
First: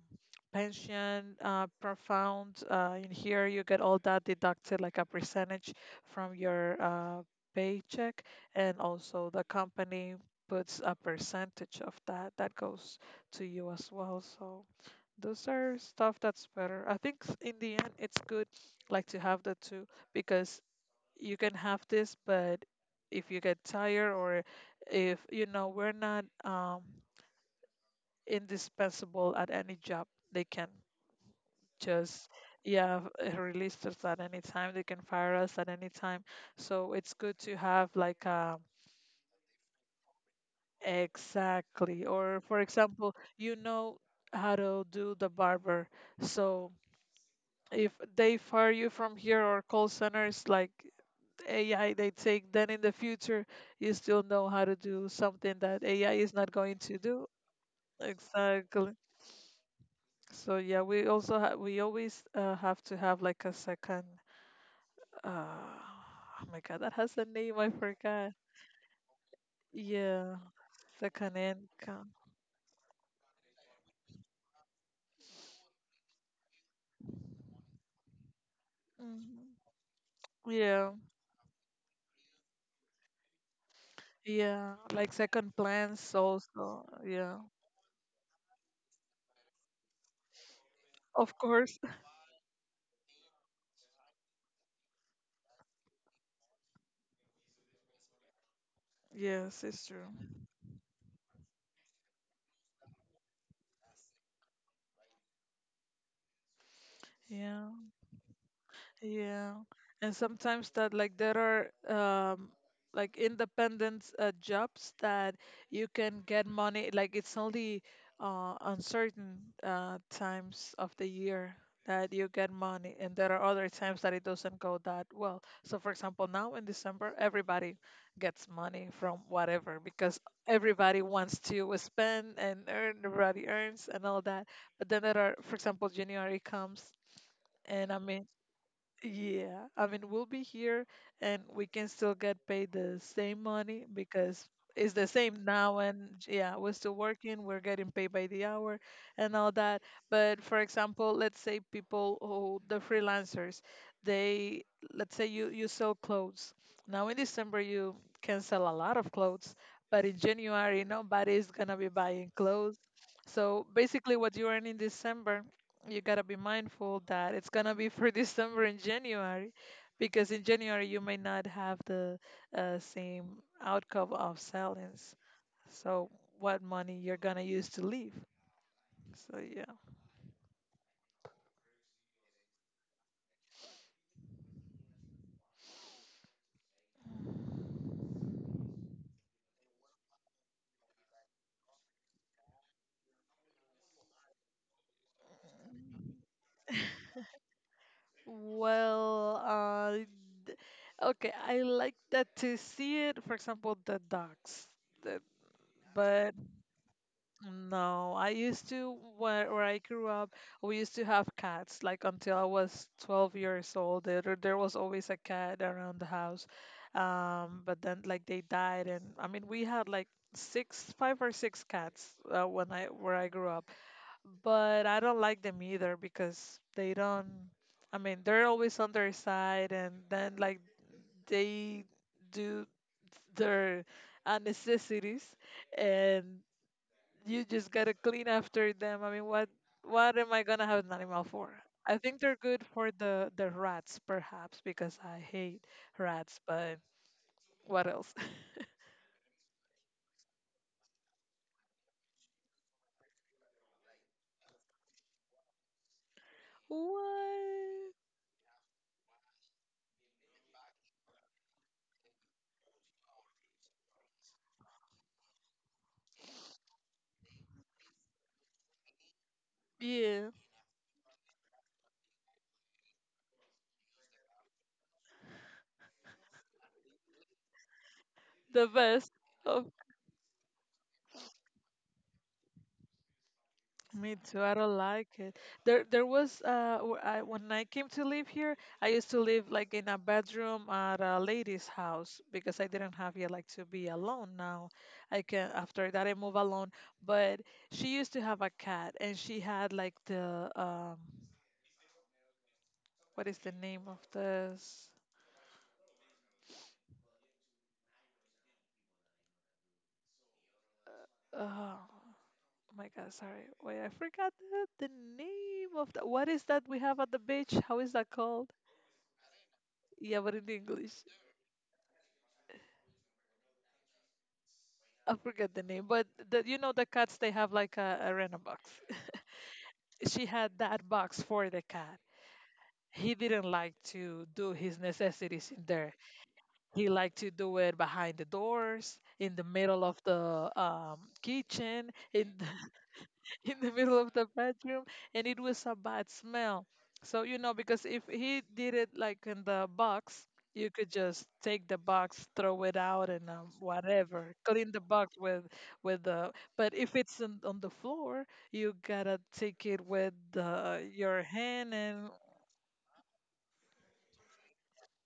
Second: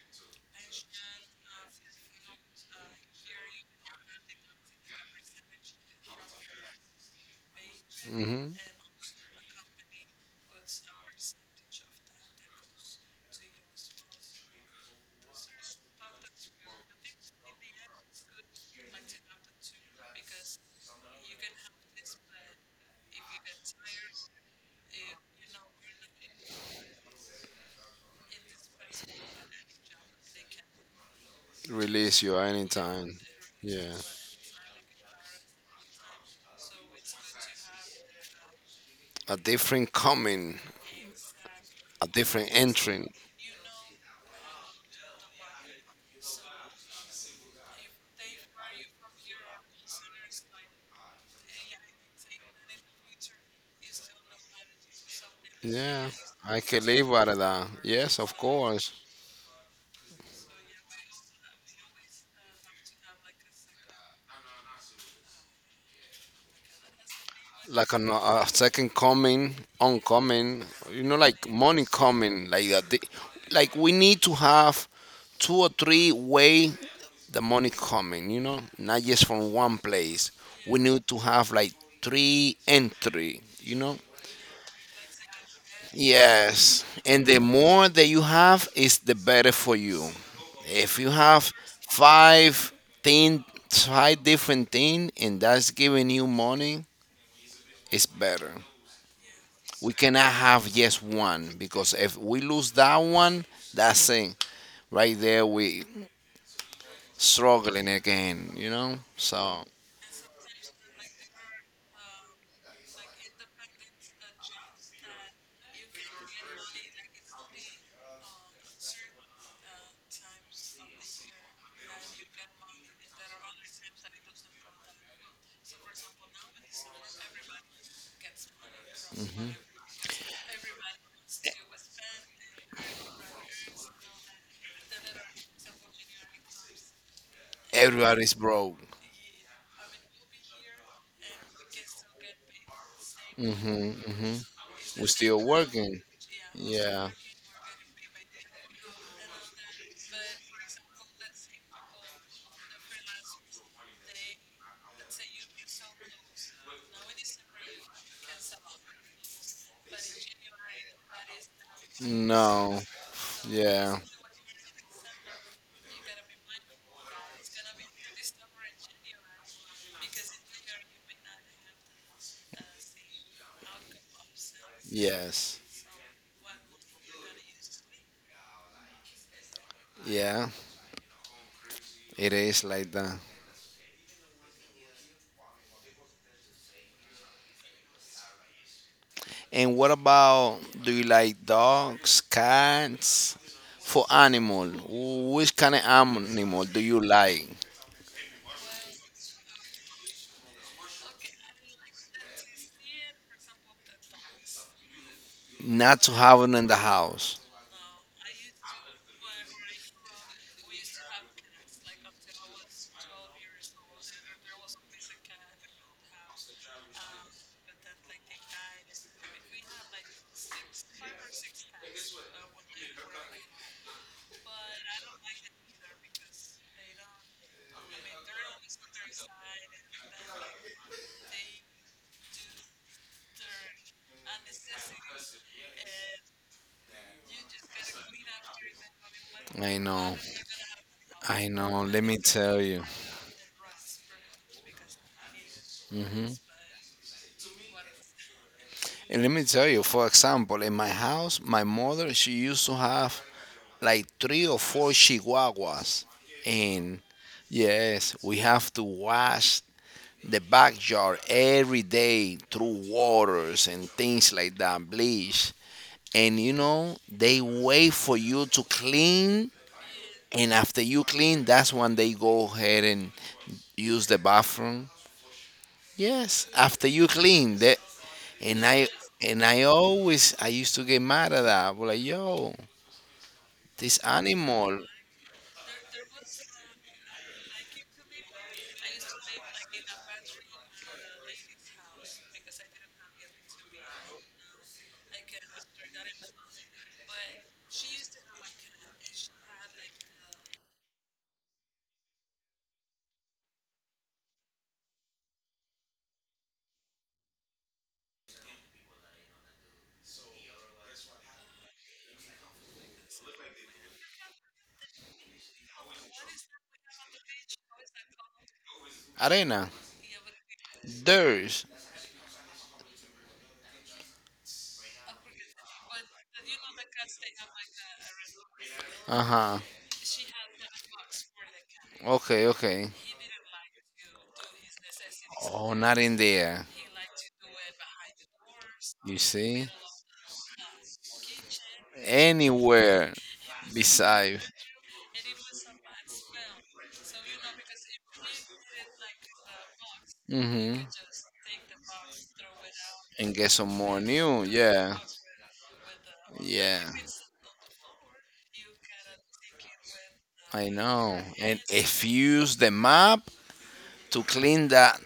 [SPEAKER 1] pension profound. In here, you get all that deducted like a percentage from your paycheck,
[SPEAKER 2] Hmm.
[SPEAKER 1] and also the company puts a percentage of that that goes to you as well. So those are stuff that's better. I think in the end, it's good like to have the two because you can have this, but if you get tired or if you know we're not indispensable at any job, they can
[SPEAKER 2] Release
[SPEAKER 1] just
[SPEAKER 2] you
[SPEAKER 1] yeah,
[SPEAKER 2] anytime.
[SPEAKER 1] release
[SPEAKER 2] Yeah.
[SPEAKER 1] us at any time. They can fire us at any time. So it's good to have like
[SPEAKER 2] A different coming,
[SPEAKER 1] exactly,
[SPEAKER 2] a
[SPEAKER 1] or
[SPEAKER 2] different
[SPEAKER 1] for
[SPEAKER 2] entering.
[SPEAKER 1] example, you know how to do the barber. So if they fire you from here or call centers like AI, they take then in the future you still know how to do something that
[SPEAKER 2] Yeah.
[SPEAKER 1] AI is not
[SPEAKER 2] I
[SPEAKER 1] going
[SPEAKER 2] can
[SPEAKER 1] to
[SPEAKER 2] live
[SPEAKER 1] do.
[SPEAKER 2] out of that. Yes, of
[SPEAKER 1] Exactly.
[SPEAKER 2] course.
[SPEAKER 1] So yeah, we also we always have to have like a second. Uh, oh my God, that has a name. I
[SPEAKER 2] Like an,
[SPEAKER 1] forgot.
[SPEAKER 2] a second coming,
[SPEAKER 1] Yeah,
[SPEAKER 2] oncoming,
[SPEAKER 1] second
[SPEAKER 2] like money
[SPEAKER 1] income.
[SPEAKER 2] coming, like that. Like we need to have 2 or 3 way the money coming, not just from
[SPEAKER 1] Mhm.
[SPEAKER 2] one place. We
[SPEAKER 1] Yeah,
[SPEAKER 2] need to have like three entry.
[SPEAKER 1] yeah, like second plans
[SPEAKER 2] Yes,
[SPEAKER 1] also.
[SPEAKER 2] and
[SPEAKER 1] Yeah,
[SPEAKER 2] the more that you have, is the better for you. If you
[SPEAKER 1] of
[SPEAKER 2] have
[SPEAKER 1] course.
[SPEAKER 2] five thing, five different thing, and that's giving you money, it's better.
[SPEAKER 1] Yes, it's
[SPEAKER 2] We
[SPEAKER 1] true.
[SPEAKER 2] cannot have just one because if we lose that one, that's it. Right there, we
[SPEAKER 1] Yeah,
[SPEAKER 2] struggling again. You know,
[SPEAKER 1] yeah.
[SPEAKER 2] so
[SPEAKER 1] And sometimes that like there are like independent jobs that you can get money. Like it's only uncertain times of the year that you get money, and there are other times that it doesn't go that well. So, for example, now in December, everybody gets money from whatever because everybody wants to spend and earn. Everybody earns and all that. But then there are, for example, January comes, and I mean
[SPEAKER 2] everybody's broke.
[SPEAKER 1] yeah, I mean, we'll be here and we can still get paid the same money because it's
[SPEAKER 2] We're
[SPEAKER 1] the same
[SPEAKER 2] still
[SPEAKER 1] now.
[SPEAKER 2] working.
[SPEAKER 1] And yeah, we're still
[SPEAKER 2] Yeah,
[SPEAKER 1] working, we're getting paid by the hour and all that. But for example, let's say people who, the freelancers, they, let's say you, you sell clothes. Now in December, you can sell a lot of clothes, but in January, nobody's gonna be buying clothes.
[SPEAKER 2] no,
[SPEAKER 1] So
[SPEAKER 2] yeah,
[SPEAKER 1] basically, what you earn in December you gotta be mindful that it's gonna be for December and January, because in January you may not have the same outcome of sellings.
[SPEAKER 2] yes,
[SPEAKER 1] So what money you're gonna use to leave? So yeah.
[SPEAKER 2] yeah. It is like that. And what about do you like dogs, cats? For animal, which kind of animal do you like?
[SPEAKER 1] Well, d- okay, I like that to see it. For example, the dogs, the,
[SPEAKER 2] Not to
[SPEAKER 1] but
[SPEAKER 2] have it in the house.
[SPEAKER 1] no, I used to, where I grew up, we used to have cats. Like until I was 12 years old, there was always a cat around the house. But then like they died, and I mean we had like six, five or six cats when I where I grew up. But I don't like them either because they don't. I mean they're always on their side, and then like they do their necessities and you just gotta clean after them. I mean,
[SPEAKER 2] I know,
[SPEAKER 1] what am I gonna have an animal
[SPEAKER 2] I
[SPEAKER 1] for?
[SPEAKER 2] know.
[SPEAKER 1] I
[SPEAKER 2] Let me
[SPEAKER 1] think they're
[SPEAKER 2] tell
[SPEAKER 1] good
[SPEAKER 2] you.
[SPEAKER 1] for the rats, perhaps, because I hate rats.
[SPEAKER 2] Hmm?
[SPEAKER 1] But what else?
[SPEAKER 2] And let me tell you, for example, in my house, my mother, she used to have like three or four chihuahuas. And
[SPEAKER 1] What?
[SPEAKER 2] yes, we have to wash the backyard every day through waters and things like that, bleach. And you know, they wait for you to clean.
[SPEAKER 1] Yeah,
[SPEAKER 2] And after you clean, that's when they go ahead and use the bathroom. Yes, after you clean, that. and
[SPEAKER 1] the
[SPEAKER 2] I
[SPEAKER 1] best,
[SPEAKER 2] and I
[SPEAKER 1] of
[SPEAKER 2] always I used to get mad at that. I was like, yo, this
[SPEAKER 1] me too. I don't
[SPEAKER 2] animal,
[SPEAKER 1] like it. There was when I came to live here, I used to live like in a bedroom at a lady's house because I didn't have yet like to be alone. Now I can. After that I move alone. But she used to have a cat, and she had like the what is the name of this? Oh my God, sorry. Wait, I forgot the name of the. What is that we have at the beach? How is that called?
[SPEAKER 2] arena,
[SPEAKER 1] Yeah, but in English.
[SPEAKER 2] there's,
[SPEAKER 1] I forget the name, but you know the cats they have like a rental box.
[SPEAKER 2] uh huh,
[SPEAKER 1] She had that box for the cat.
[SPEAKER 2] okay, okay.
[SPEAKER 1] He didn't like to do his necessities in
[SPEAKER 2] Oh,
[SPEAKER 1] there.
[SPEAKER 2] not in there.
[SPEAKER 1] He liked to do it behind the doors,
[SPEAKER 2] You
[SPEAKER 1] in the
[SPEAKER 2] see?
[SPEAKER 1] middle of the kitchen, in
[SPEAKER 2] Anywhere,
[SPEAKER 1] in the middle of the
[SPEAKER 2] beside.
[SPEAKER 1] bedroom, and it was a bad smell. So, you know, because if he did it like in the box, you
[SPEAKER 2] Hmm.
[SPEAKER 1] could just take the box, throw it out, and
[SPEAKER 2] And get some more
[SPEAKER 1] whatever.
[SPEAKER 2] new.
[SPEAKER 1] Clean the
[SPEAKER 2] Yeah,
[SPEAKER 1] box with the. But
[SPEAKER 2] yeah,
[SPEAKER 1] if it's on the floor, you gotta take it with
[SPEAKER 2] I know.
[SPEAKER 1] your
[SPEAKER 2] And
[SPEAKER 1] hand
[SPEAKER 2] if
[SPEAKER 1] and
[SPEAKER 2] you use the map to clean that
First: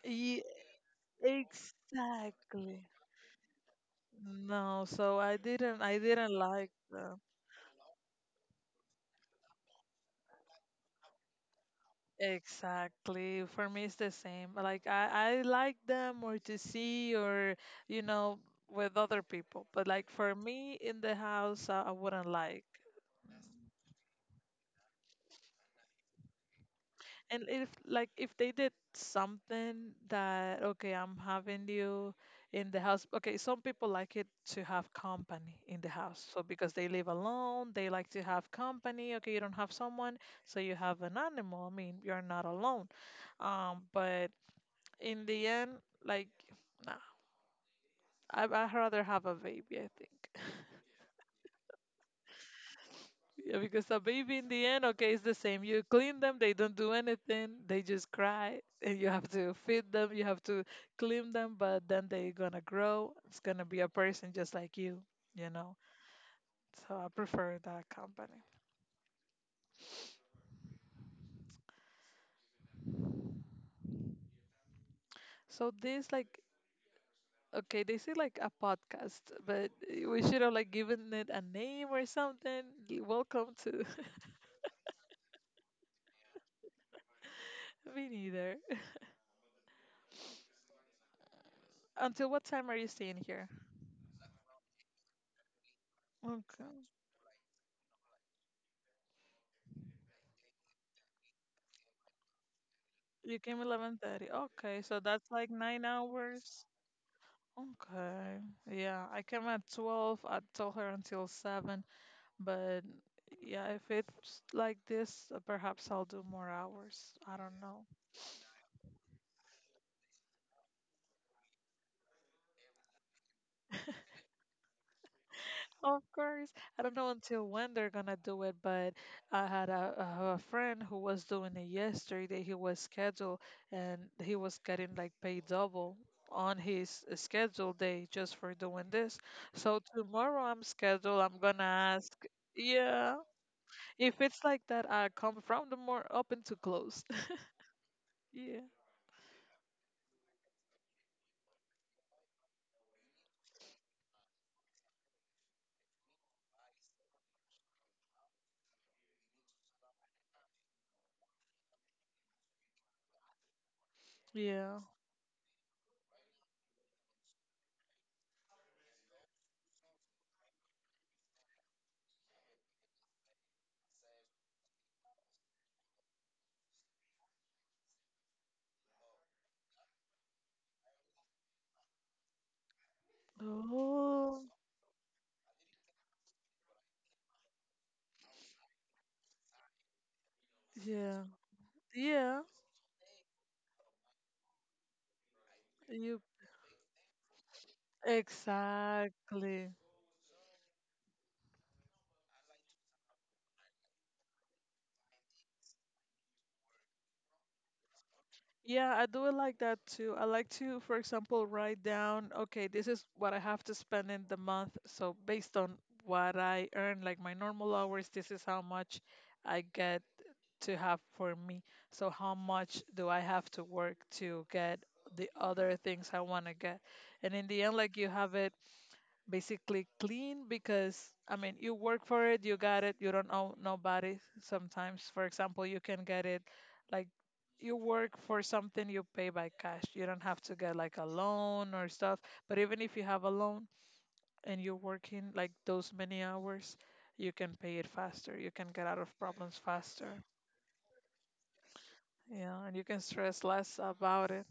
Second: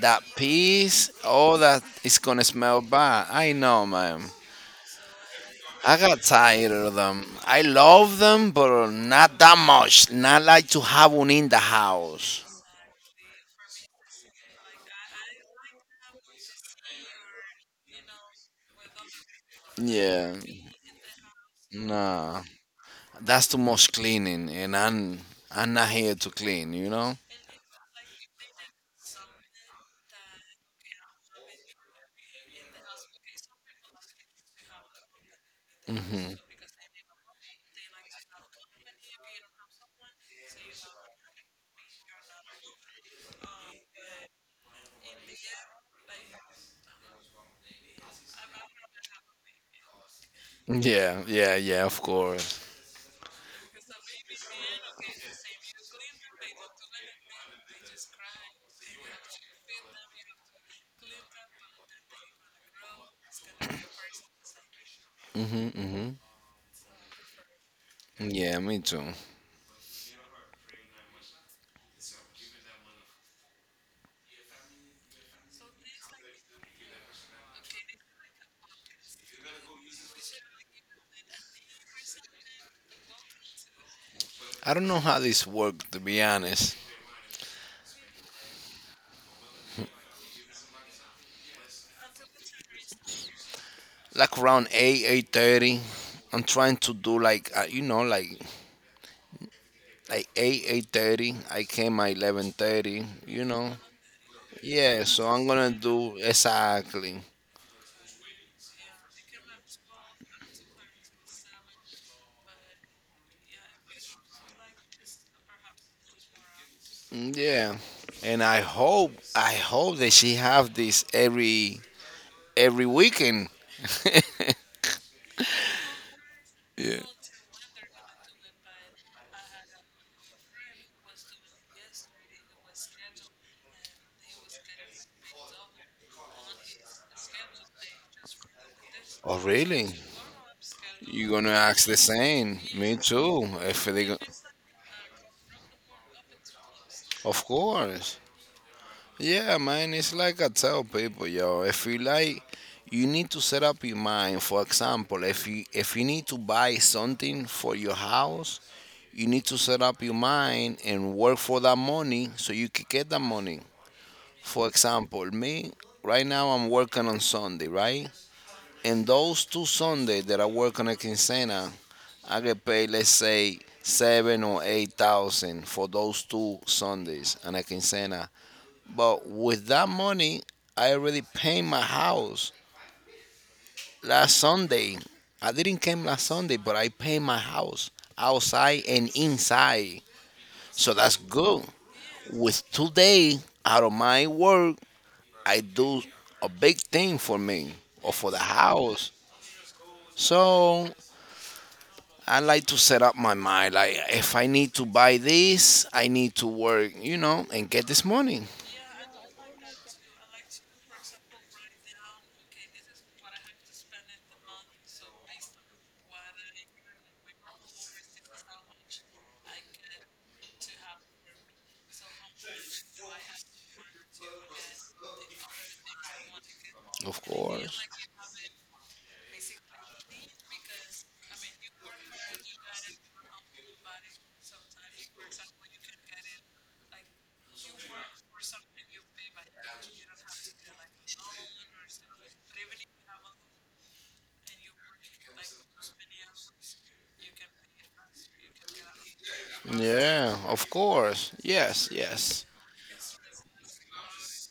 [SPEAKER 2] that
[SPEAKER 1] ye-
[SPEAKER 2] piece, all that is gonna
[SPEAKER 1] exactly.
[SPEAKER 2] smell bad. I know, man.
[SPEAKER 1] No, so I didn't.
[SPEAKER 2] I
[SPEAKER 1] I
[SPEAKER 2] got
[SPEAKER 1] didn't like
[SPEAKER 2] tired of
[SPEAKER 1] that.
[SPEAKER 2] them. I love them, but not that much. Not like to have one in the house.
[SPEAKER 1] Exactly. For me, it's the same. Like I like them or to see or you know with other people, but like
[SPEAKER 2] Yeah,
[SPEAKER 1] for me in the house, I wouldn't
[SPEAKER 2] nah,
[SPEAKER 1] like.
[SPEAKER 2] that's too much cleaning, and I'm not here to clean.
[SPEAKER 1] And if like if they did something that okay, I'm having you in the house. Okay, some people like it to have company in the house. So because they live alone, they like to have company. Okay, you don't have someone, so you have an animal. I mean, you're not alone. But in the end, like. Nah, I'd rather have a baby, I think.
[SPEAKER 2] Yeah, yeah, yeah, of course.
[SPEAKER 1] Yeah, because a baby in the end, okay, it's the same. You clean them, they don't do anything, they just cry, and you have to feed them, you have to clean them, but then they're gonna grow. It's gonna be a person just like you
[SPEAKER 2] Hmm.
[SPEAKER 1] know.
[SPEAKER 2] Hmm.
[SPEAKER 1] So I prefer that company.
[SPEAKER 2] Yeah, me too.
[SPEAKER 1] So this like okay, they say like a podcast, but we should have like given it a name or something. Welcome to
[SPEAKER 2] I don't know how this works, to be honest.
[SPEAKER 1] me neither. Until what time are you staying here?
[SPEAKER 2] Like around 8, 8:30, I'm trying
[SPEAKER 1] Okay.
[SPEAKER 2] to do like 8, 8:30. I came at 11.30,
[SPEAKER 1] You
[SPEAKER 2] you
[SPEAKER 1] came
[SPEAKER 2] know.
[SPEAKER 1] 11:30. Okay, so
[SPEAKER 2] Yeah, so
[SPEAKER 1] that's
[SPEAKER 2] I'm
[SPEAKER 1] like
[SPEAKER 2] going to
[SPEAKER 1] nine
[SPEAKER 2] do
[SPEAKER 1] hours.
[SPEAKER 2] exactly.
[SPEAKER 1] Okay. Yeah, I came at 12. I told her until 7, but yeah, if it's like this, perhaps I'll do more hours. I don't
[SPEAKER 2] Yeah.
[SPEAKER 1] know.
[SPEAKER 2] And I hope, that she have this every weekend.
[SPEAKER 1] Of course, I don't
[SPEAKER 2] Yeah.
[SPEAKER 1] know until when they're gonna do it, but I have a friend who was doing it yesterday. He was scheduled and he was getting like paid double on his scheduled day just for doing this.
[SPEAKER 2] Oh,
[SPEAKER 1] So
[SPEAKER 2] really?
[SPEAKER 1] tomorrow I'm scheduled.
[SPEAKER 2] You
[SPEAKER 1] I'm
[SPEAKER 2] gonna
[SPEAKER 1] gonna
[SPEAKER 2] ask the
[SPEAKER 1] ask,
[SPEAKER 2] same. Me
[SPEAKER 1] yeah,
[SPEAKER 2] too. If they, go-
[SPEAKER 1] if it's like that, I come from the more open to close.
[SPEAKER 2] Of course.
[SPEAKER 1] Yeah,
[SPEAKER 2] Yeah, man. It's like I tell people, yo. If you like, you need to set up your mind. For example, if you need to buy something for your house, you need to set up your mind and work for that money so you can get that money. For
[SPEAKER 1] yeah.
[SPEAKER 2] example, me right now I'm working on Sunday, right? And those two Sundays that I work on a quincena, I get paid, let's say, 7 or 8,000 for those two Sundays on a quincena. But with that money, I already paid my house last
[SPEAKER 1] Oh,
[SPEAKER 2] Sunday. I didn't came last Sunday, but I paid my house outside and inside. So that's
[SPEAKER 1] yeah,
[SPEAKER 2] good.
[SPEAKER 1] yeah.
[SPEAKER 2] With today out of my work, I do
[SPEAKER 1] You
[SPEAKER 2] a big thing for me or for the house.
[SPEAKER 1] exactly.
[SPEAKER 2] So I like to set up my mind. Like, if I need to buy this, I need to work, and get this money.
[SPEAKER 1] Yeah, I do it like that too. I like to, for example, write down, okay, this is what I have to spend in the month. So based on what I earn, like my normal hours, this is how much I get to have for me. So how much do I have to work to get the other things I want to get?
[SPEAKER 2] Of
[SPEAKER 1] And in the end,
[SPEAKER 2] course.
[SPEAKER 1] like you have it basically clean because I mean you work for it, you got it, you don't owe nobody. Sometimes, for example, you can get it like you work for something, you pay by cash. You don't have to get like a loan or stuff. But even if you have a loan and you're working like those many hours, you can pay it faster. You can get out of problems faster.
[SPEAKER 2] Yeah, of course. Yes, yes.
[SPEAKER 1] Yeah, and you can stress less about it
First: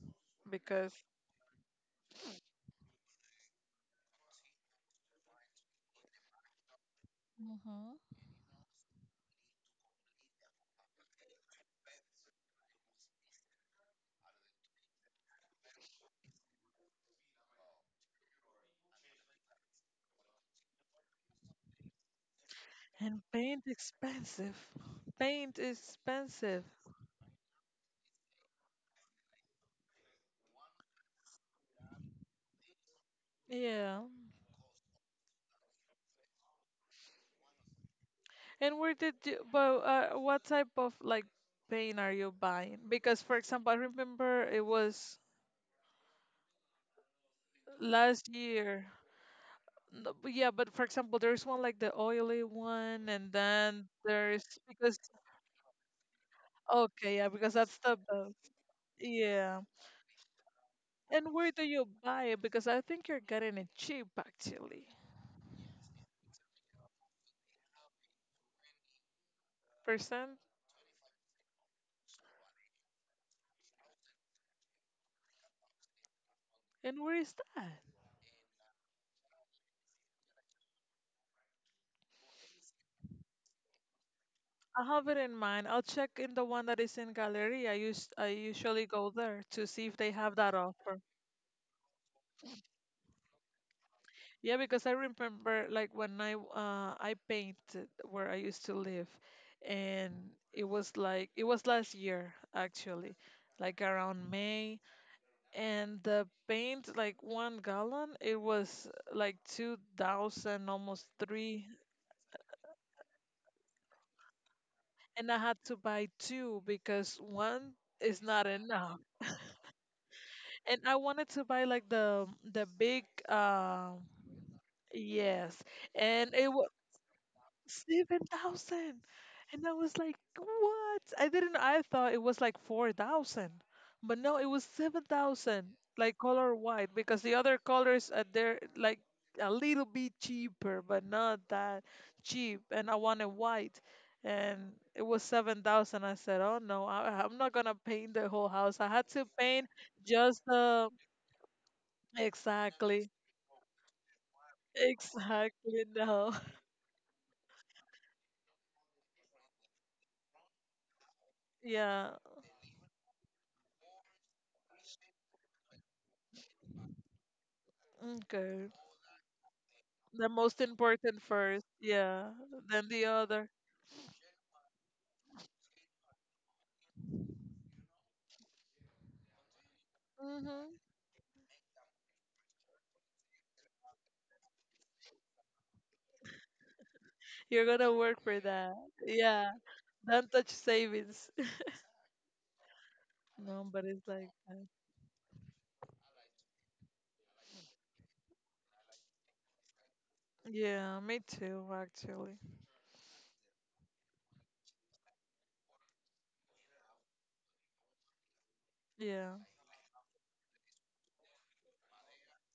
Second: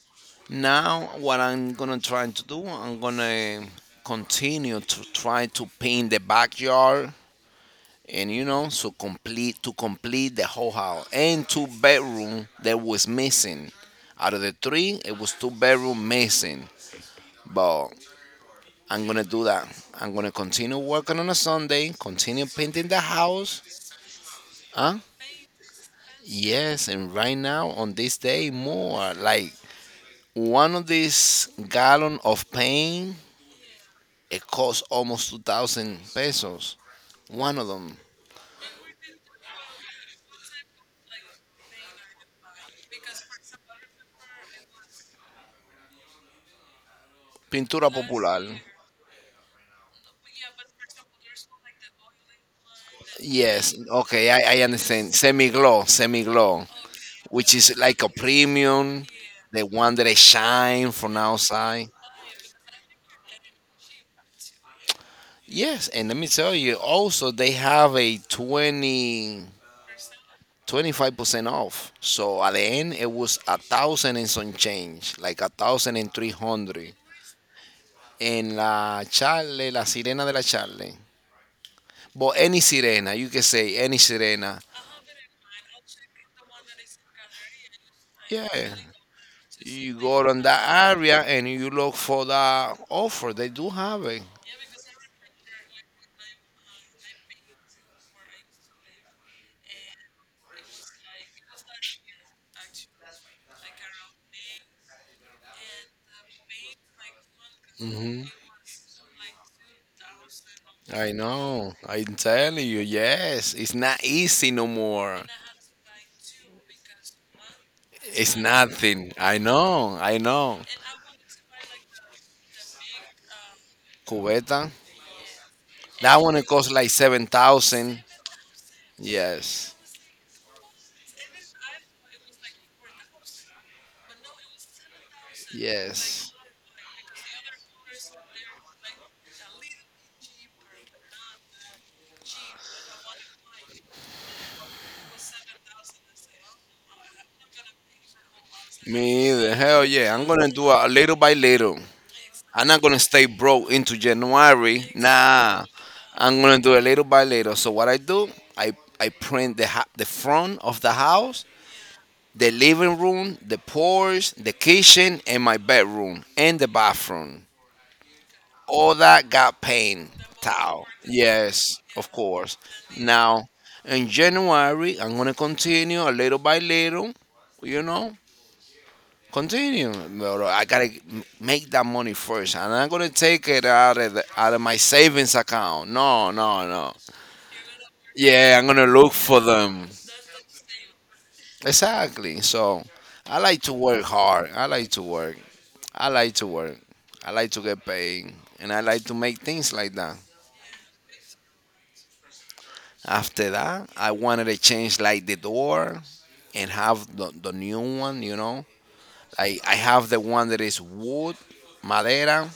[SPEAKER 1] because
[SPEAKER 2] Now, what I'm gonna try to do, I'm gonna continue to try to paint the backyard,
[SPEAKER 1] hmm
[SPEAKER 2] and you know, so complete the whole house and two bedroom that was missing. Out of the three, it was two-bedroom missing, but I'm gonna do that. I'm gonna continue working on a Sunday, continue painting the
[SPEAKER 1] and
[SPEAKER 2] house.
[SPEAKER 1] paint expensive.
[SPEAKER 2] Huh?
[SPEAKER 1] Paint is expensive.
[SPEAKER 2] Yes, and right now on this day more like one of these gallon of paint
[SPEAKER 1] Yeah.
[SPEAKER 2] it costs almost 2,000 pesos. One of them.
[SPEAKER 1] And where did you, but what type of like paint are you buying? Because for example, I remember it was
[SPEAKER 2] Pintura
[SPEAKER 1] last
[SPEAKER 2] popular.
[SPEAKER 1] year. No, but yeah, but for example, there's one like the oily one, and
[SPEAKER 2] Yes,
[SPEAKER 1] then
[SPEAKER 2] okay,
[SPEAKER 1] there's
[SPEAKER 2] I
[SPEAKER 1] because
[SPEAKER 2] understand. Semi glow, semi glow.
[SPEAKER 1] okay, yeah,
[SPEAKER 2] Which
[SPEAKER 1] because
[SPEAKER 2] is
[SPEAKER 1] that's the
[SPEAKER 2] like a
[SPEAKER 1] best.
[SPEAKER 2] premium,
[SPEAKER 1] Yeah.
[SPEAKER 2] the one that I shine from
[SPEAKER 1] And where do you
[SPEAKER 2] outside.
[SPEAKER 1] buy it? Because I think you're getting it cheap actually.
[SPEAKER 2] Yes, and let me tell you also they have a
[SPEAKER 1] Percent.
[SPEAKER 2] twenty-five percent off. So at the end it was a thousand and some change, like a thousand and three hundred.
[SPEAKER 1] And where is that?
[SPEAKER 2] And la Charle, la Sirena de la Charle. But any Sirena, you can say any Sirena.
[SPEAKER 1] I have it in mind. I'll check in the one that is in Galleria. I
[SPEAKER 2] Yeah.
[SPEAKER 1] usually go there to see
[SPEAKER 2] You
[SPEAKER 1] if they
[SPEAKER 2] go
[SPEAKER 1] have
[SPEAKER 2] on
[SPEAKER 1] that
[SPEAKER 2] that
[SPEAKER 1] offer.
[SPEAKER 2] area and you look for the offer. They do have it.
[SPEAKER 1] Yeah, because I remember like when I painted where I used to live and it was like it was last year actually, like around May and the paint like 1 gallon
[SPEAKER 2] Mm-hmm.
[SPEAKER 1] it was like 2000 almost
[SPEAKER 2] I
[SPEAKER 1] 3
[SPEAKER 2] know. I'm telling you, yes. It's not easy no more.
[SPEAKER 1] and I had to buy two because one is
[SPEAKER 2] It's
[SPEAKER 1] not enough.
[SPEAKER 2] nothing. I know. I know.
[SPEAKER 1] And I wanted to buy like the big
[SPEAKER 2] Cubeta.
[SPEAKER 1] yes.
[SPEAKER 2] That one
[SPEAKER 1] And
[SPEAKER 2] it costs like 7,000.
[SPEAKER 1] 7,000. And
[SPEAKER 2] Yes.
[SPEAKER 1] I was like, what? I didn't, I thought it was like 4,000. But no, it was 7,000, like
[SPEAKER 2] Yes.
[SPEAKER 1] color white, because the other colors are there, like a little bit cheaper, but not that cheap. And I wanted white. And it was 7,000. I said, oh no, I'm not going to paint the whole house. I had to
[SPEAKER 2] Me either.
[SPEAKER 1] paint
[SPEAKER 2] Hell yeah. I'm
[SPEAKER 1] just
[SPEAKER 2] gonna do a
[SPEAKER 1] the,
[SPEAKER 2] little by little. I'm not gonna
[SPEAKER 1] exactly,
[SPEAKER 2] stay broke into January. Nah.
[SPEAKER 1] exactly, no.
[SPEAKER 2] I'm gonna do a little by little. So what I do, I I print the the front of the house,
[SPEAKER 1] Yeah,
[SPEAKER 2] the living room, the porch, the kitchen, and my bedroom and the bathroom.
[SPEAKER 1] okay.
[SPEAKER 2] All that got paint
[SPEAKER 1] The most
[SPEAKER 2] towel.
[SPEAKER 1] important first,
[SPEAKER 2] Yes, of
[SPEAKER 1] yeah,
[SPEAKER 2] course.
[SPEAKER 1] then the
[SPEAKER 2] Now,
[SPEAKER 1] other.
[SPEAKER 2] in January, I'm gonna continue a little by little. You know, continue. But I
[SPEAKER 1] Hmm.
[SPEAKER 2] gotta make that money first, and I'm gonna take it out of the, out of my savings account. No, no, no.
[SPEAKER 1] You're gonna work for
[SPEAKER 2] Yeah, I'm
[SPEAKER 1] that,
[SPEAKER 2] gonna look for
[SPEAKER 1] yeah.
[SPEAKER 2] them.
[SPEAKER 1] Don't touch savings.
[SPEAKER 2] Exactly. So I like
[SPEAKER 1] No,
[SPEAKER 2] to
[SPEAKER 1] but
[SPEAKER 2] work
[SPEAKER 1] it's like
[SPEAKER 2] hard. I
[SPEAKER 1] that.
[SPEAKER 2] like to work. I like to work. I like to get paid. And I like to make things like that.
[SPEAKER 1] Yeah, me too, actually.
[SPEAKER 2] After that, I wanted to change like the door and have the new one, you know.
[SPEAKER 1] Yeah,
[SPEAKER 2] I have the one that is wood, madera.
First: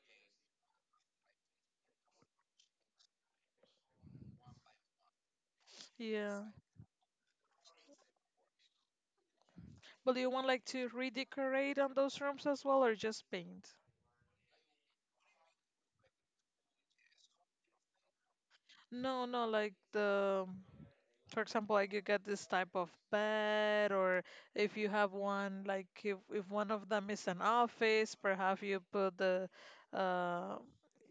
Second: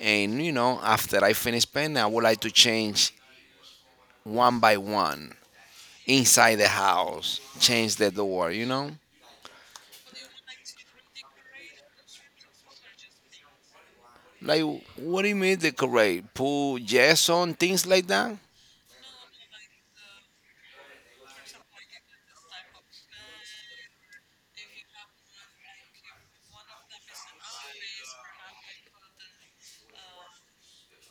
[SPEAKER 2] And, you know, after I finish painting, I would like to change one by one
[SPEAKER 1] yeah.
[SPEAKER 2] inside the house, change the door, you know.
[SPEAKER 1] But do you want like to redecorate on those rooms as well, or just paint?
[SPEAKER 2] Like, what do you mean decorate? Put Jason, things like that?
[SPEAKER 1] No, no, like the for example like you get this type of bed or if you have one like if one of them is an office perhaps you put the uh,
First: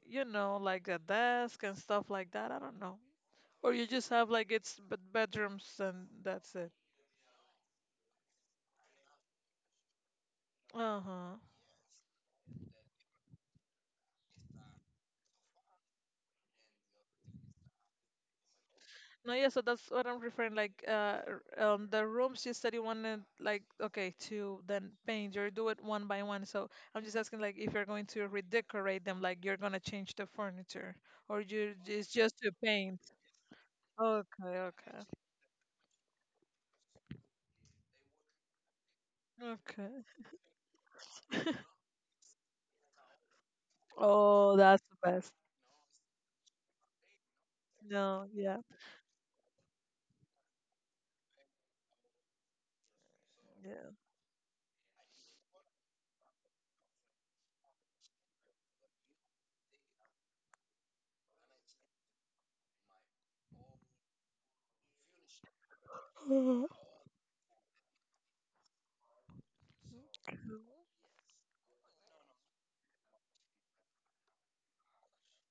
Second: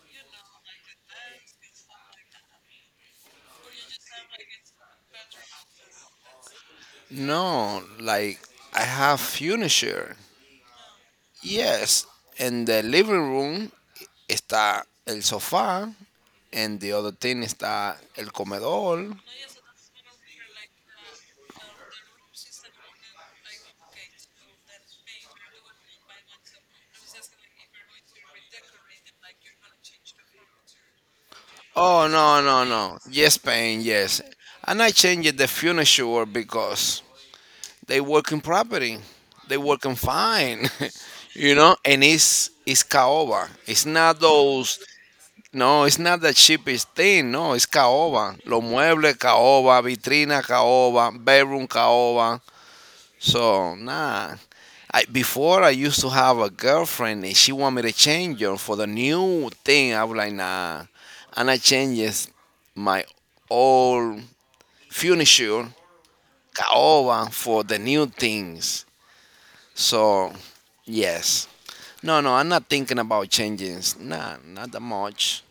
[SPEAKER 1] you know like the desk and stuff like that, I don't know, or you just have like it's bedrooms and that's it.
[SPEAKER 2] No, like, I have furniture.
[SPEAKER 1] Uh-huh.
[SPEAKER 2] Yes, in the living room está el sofá, and the other thing está el comedor.
[SPEAKER 1] No, yeah, so that's what I'm referring. Like, the rooms you said you wanted, like, okay, to then paint or do it one by one. So I'm just asking, like, if you're going to redecorate them, like, you're gonna change the furniture, or you it's
[SPEAKER 2] Oh,
[SPEAKER 1] just
[SPEAKER 2] no,
[SPEAKER 1] to
[SPEAKER 2] no, no.
[SPEAKER 1] paint.
[SPEAKER 2] Yes, Spain, yes.
[SPEAKER 1] Okay,
[SPEAKER 2] And I
[SPEAKER 1] okay,
[SPEAKER 2] changed the furniture because they work in property. They working
[SPEAKER 1] okay.
[SPEAKER 2] fine. You know, and it's caoba. It's not
[SPEAKER 1] Oh,
[SPEAKER 2] those.
[SPEAKER 1] that's the best.
[SPEAKER 2] No, it's not the cheapest thing. No, it's
[SPEAKER 1] No,
[SPEAKER 2] caoba.
[SPEAKER 1] yeah,
[SPEAKER 2] Los muebles caoba, vitrina caoba, bedroom caoba. So
[SPEAKER 1] yeah.
[SPEAKER 2] nah. I, before I used to have a girlfriend and she wanted me to change her for the new thing. I was like nah, and I changed my old furniture caoba for the new things. So yes. No, no, I'm not thinking about changing. Nah, not that much.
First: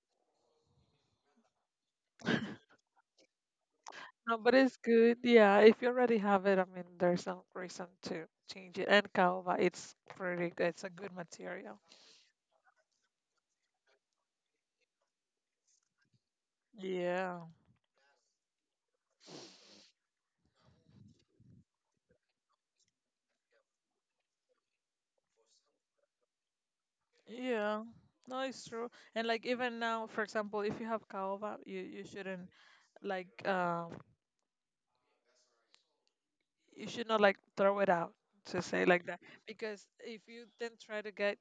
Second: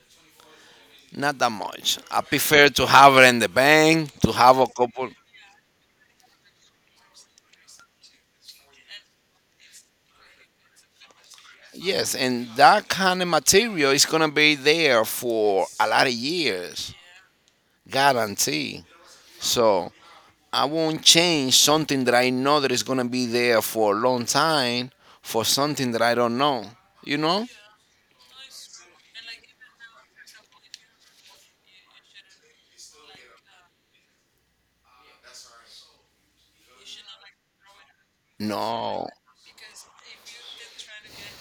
[SPEAKER 2] Not that much. I prefer to have it in the bank, to
[SPEAKER 1] No, but
[SPEAKER 2] have a
[SPEAKER 1] it's
[SPEAKER 2] couple.
[SPEAKER 1] good. Yeah, if you already have it, I mean, there's no reason to change it. And caoba, it's pretty good. It's a good material.
[SPEAKER 2] Yes, and that kind of material is gonna be there for a lot of years,
[SPEAKER 1] Yeah,
[SPEAKER 2] guarantee. So I won't change something that I know that is gonna be there for a long time for something that I don't know. You know?
[SPEAKER 1] yeah. No, it's true. And like even now, for example, if you have caoba, you shouldn't like you should not like throw it out to say like
[SPEAKER 2] No,
[SPEAKER 1] that because if you then try to get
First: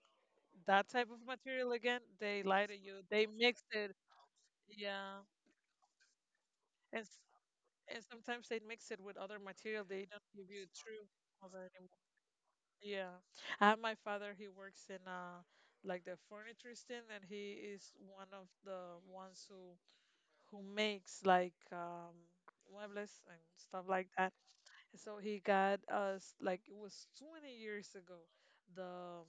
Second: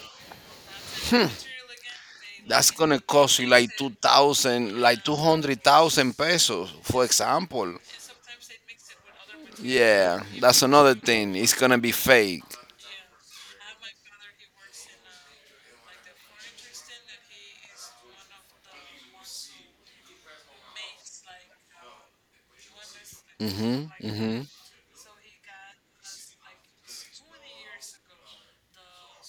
[SPEAKER 1] that type of
[SPEAKER 2] hmm,
[SPEAKER 1] material again, they lie
[SPEAKER 2] that's
[SPEAKER 1] to
[SPEAKER 2] gonna
[SPEAKER 1] you. They
[SPEAKER 2] cost you
[SPEAKER 1] mix
[SPEAKER 2] like two
[SPEAKER 1] it.
[SPEAKER 2] thousand, like two
[SPEAKER 1] Yeah,
[SPEAKER 2] hundred thousand pesos,
[SPEAKER 1] and
[SPEAKER 2] for example.
[SPEAKER 1] and sometimes they mix it with other material. They
[SPEAKER 2] Yeah,
[SPEAKER 1] don't give
[SPEAKER 2] that's
[SPEAKER 1] you
[SPEAKER 2] another
[SPEAKER 1] true
[SPEAKER 2] thing. It's
[SPEAKER 1] caoba.
[SPEAKER 2] gonna be fake.
[SPEAKER 1] Yeah. I have my father, he works in like the furniture stand and he is one of the ones who makes like muebles and stuff
[SPEAKER 2] Hmm
[SPEAKER 1] like that.
[SPEAKER 2] hmm.
[SPEAKER 1] So he got us like it was 20 years ago. The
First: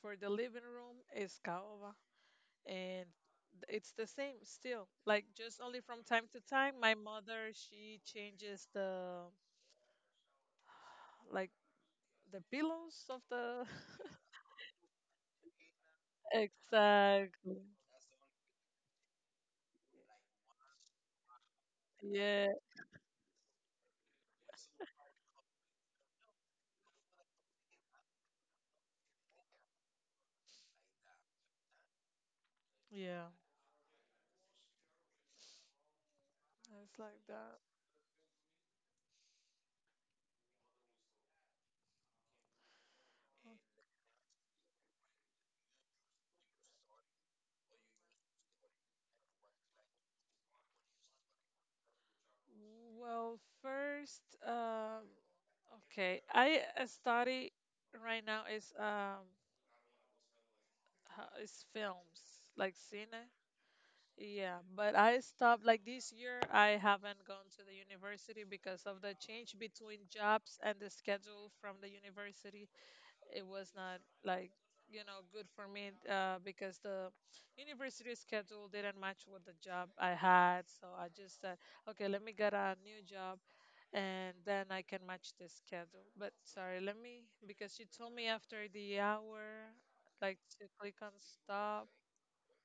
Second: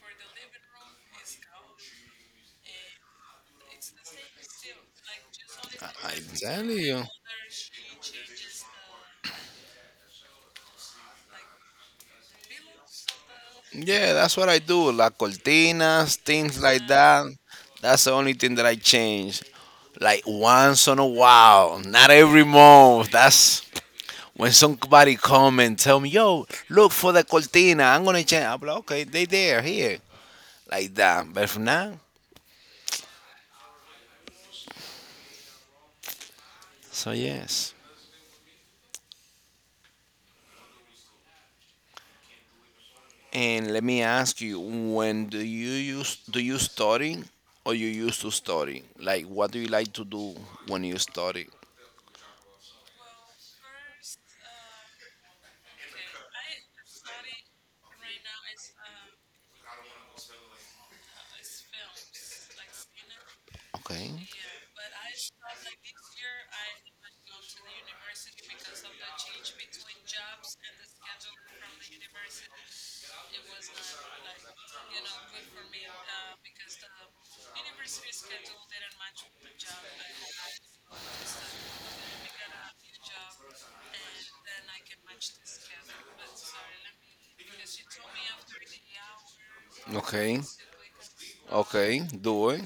[SPEAKER 1] for the living room is caoba and it's the same still. Like just only from
[SPEAKER 2] I
[SPEAKER 1] time to
[SPEAKER 2] tell
[SPEAKER 1] time my
[SPEAKER 2] you.
[SPEAKER 1] mother she changes the like the pillows of the
[SPEAKER 2] Yeah, that's what I do. La cortinas, things like that.
[SPEAKER 1] Exactly.
[SPEAKER 2] That's the only thing that I change. Like once on a while, not every
[SPEAKER 1] Yeah.
[SPEAKER 2] month. That's when somebody come and tell me, "Yo, look for the cortina. I'm gonna change." I'm like, "Okay, they there here." Like that. But for now,
[SPEAKER 1] Yeah. It's
[SPEAKER 2] so
[SPEAKER 1] like that.
[SPEAKER 2] yes.
[SPEAKER 1] Okay.
[SPEAKER 2] And let me ask you, when do you use do you study, or you used to study? Like what do you like to do when you study?
[SPEAKER 1] Well, first, okay, I study right now is is films like cine.
[SPEAKER 2] Okay.
[SPEAKER 1] Yeah, but I stopped like this year. I haven't gone to the university because of the change between jobs and the schedule from the university. It was not like you know good for me because the university schedule didn't match with the job I had. So I just said okay let me get a new job and then I can match this schedule, but sorry let me, because she told me after the hour
[SPEAKER 2] Ok.
[SPEAKER 1] like to click on stop.
[SPEAKER 2] Okay. Doe.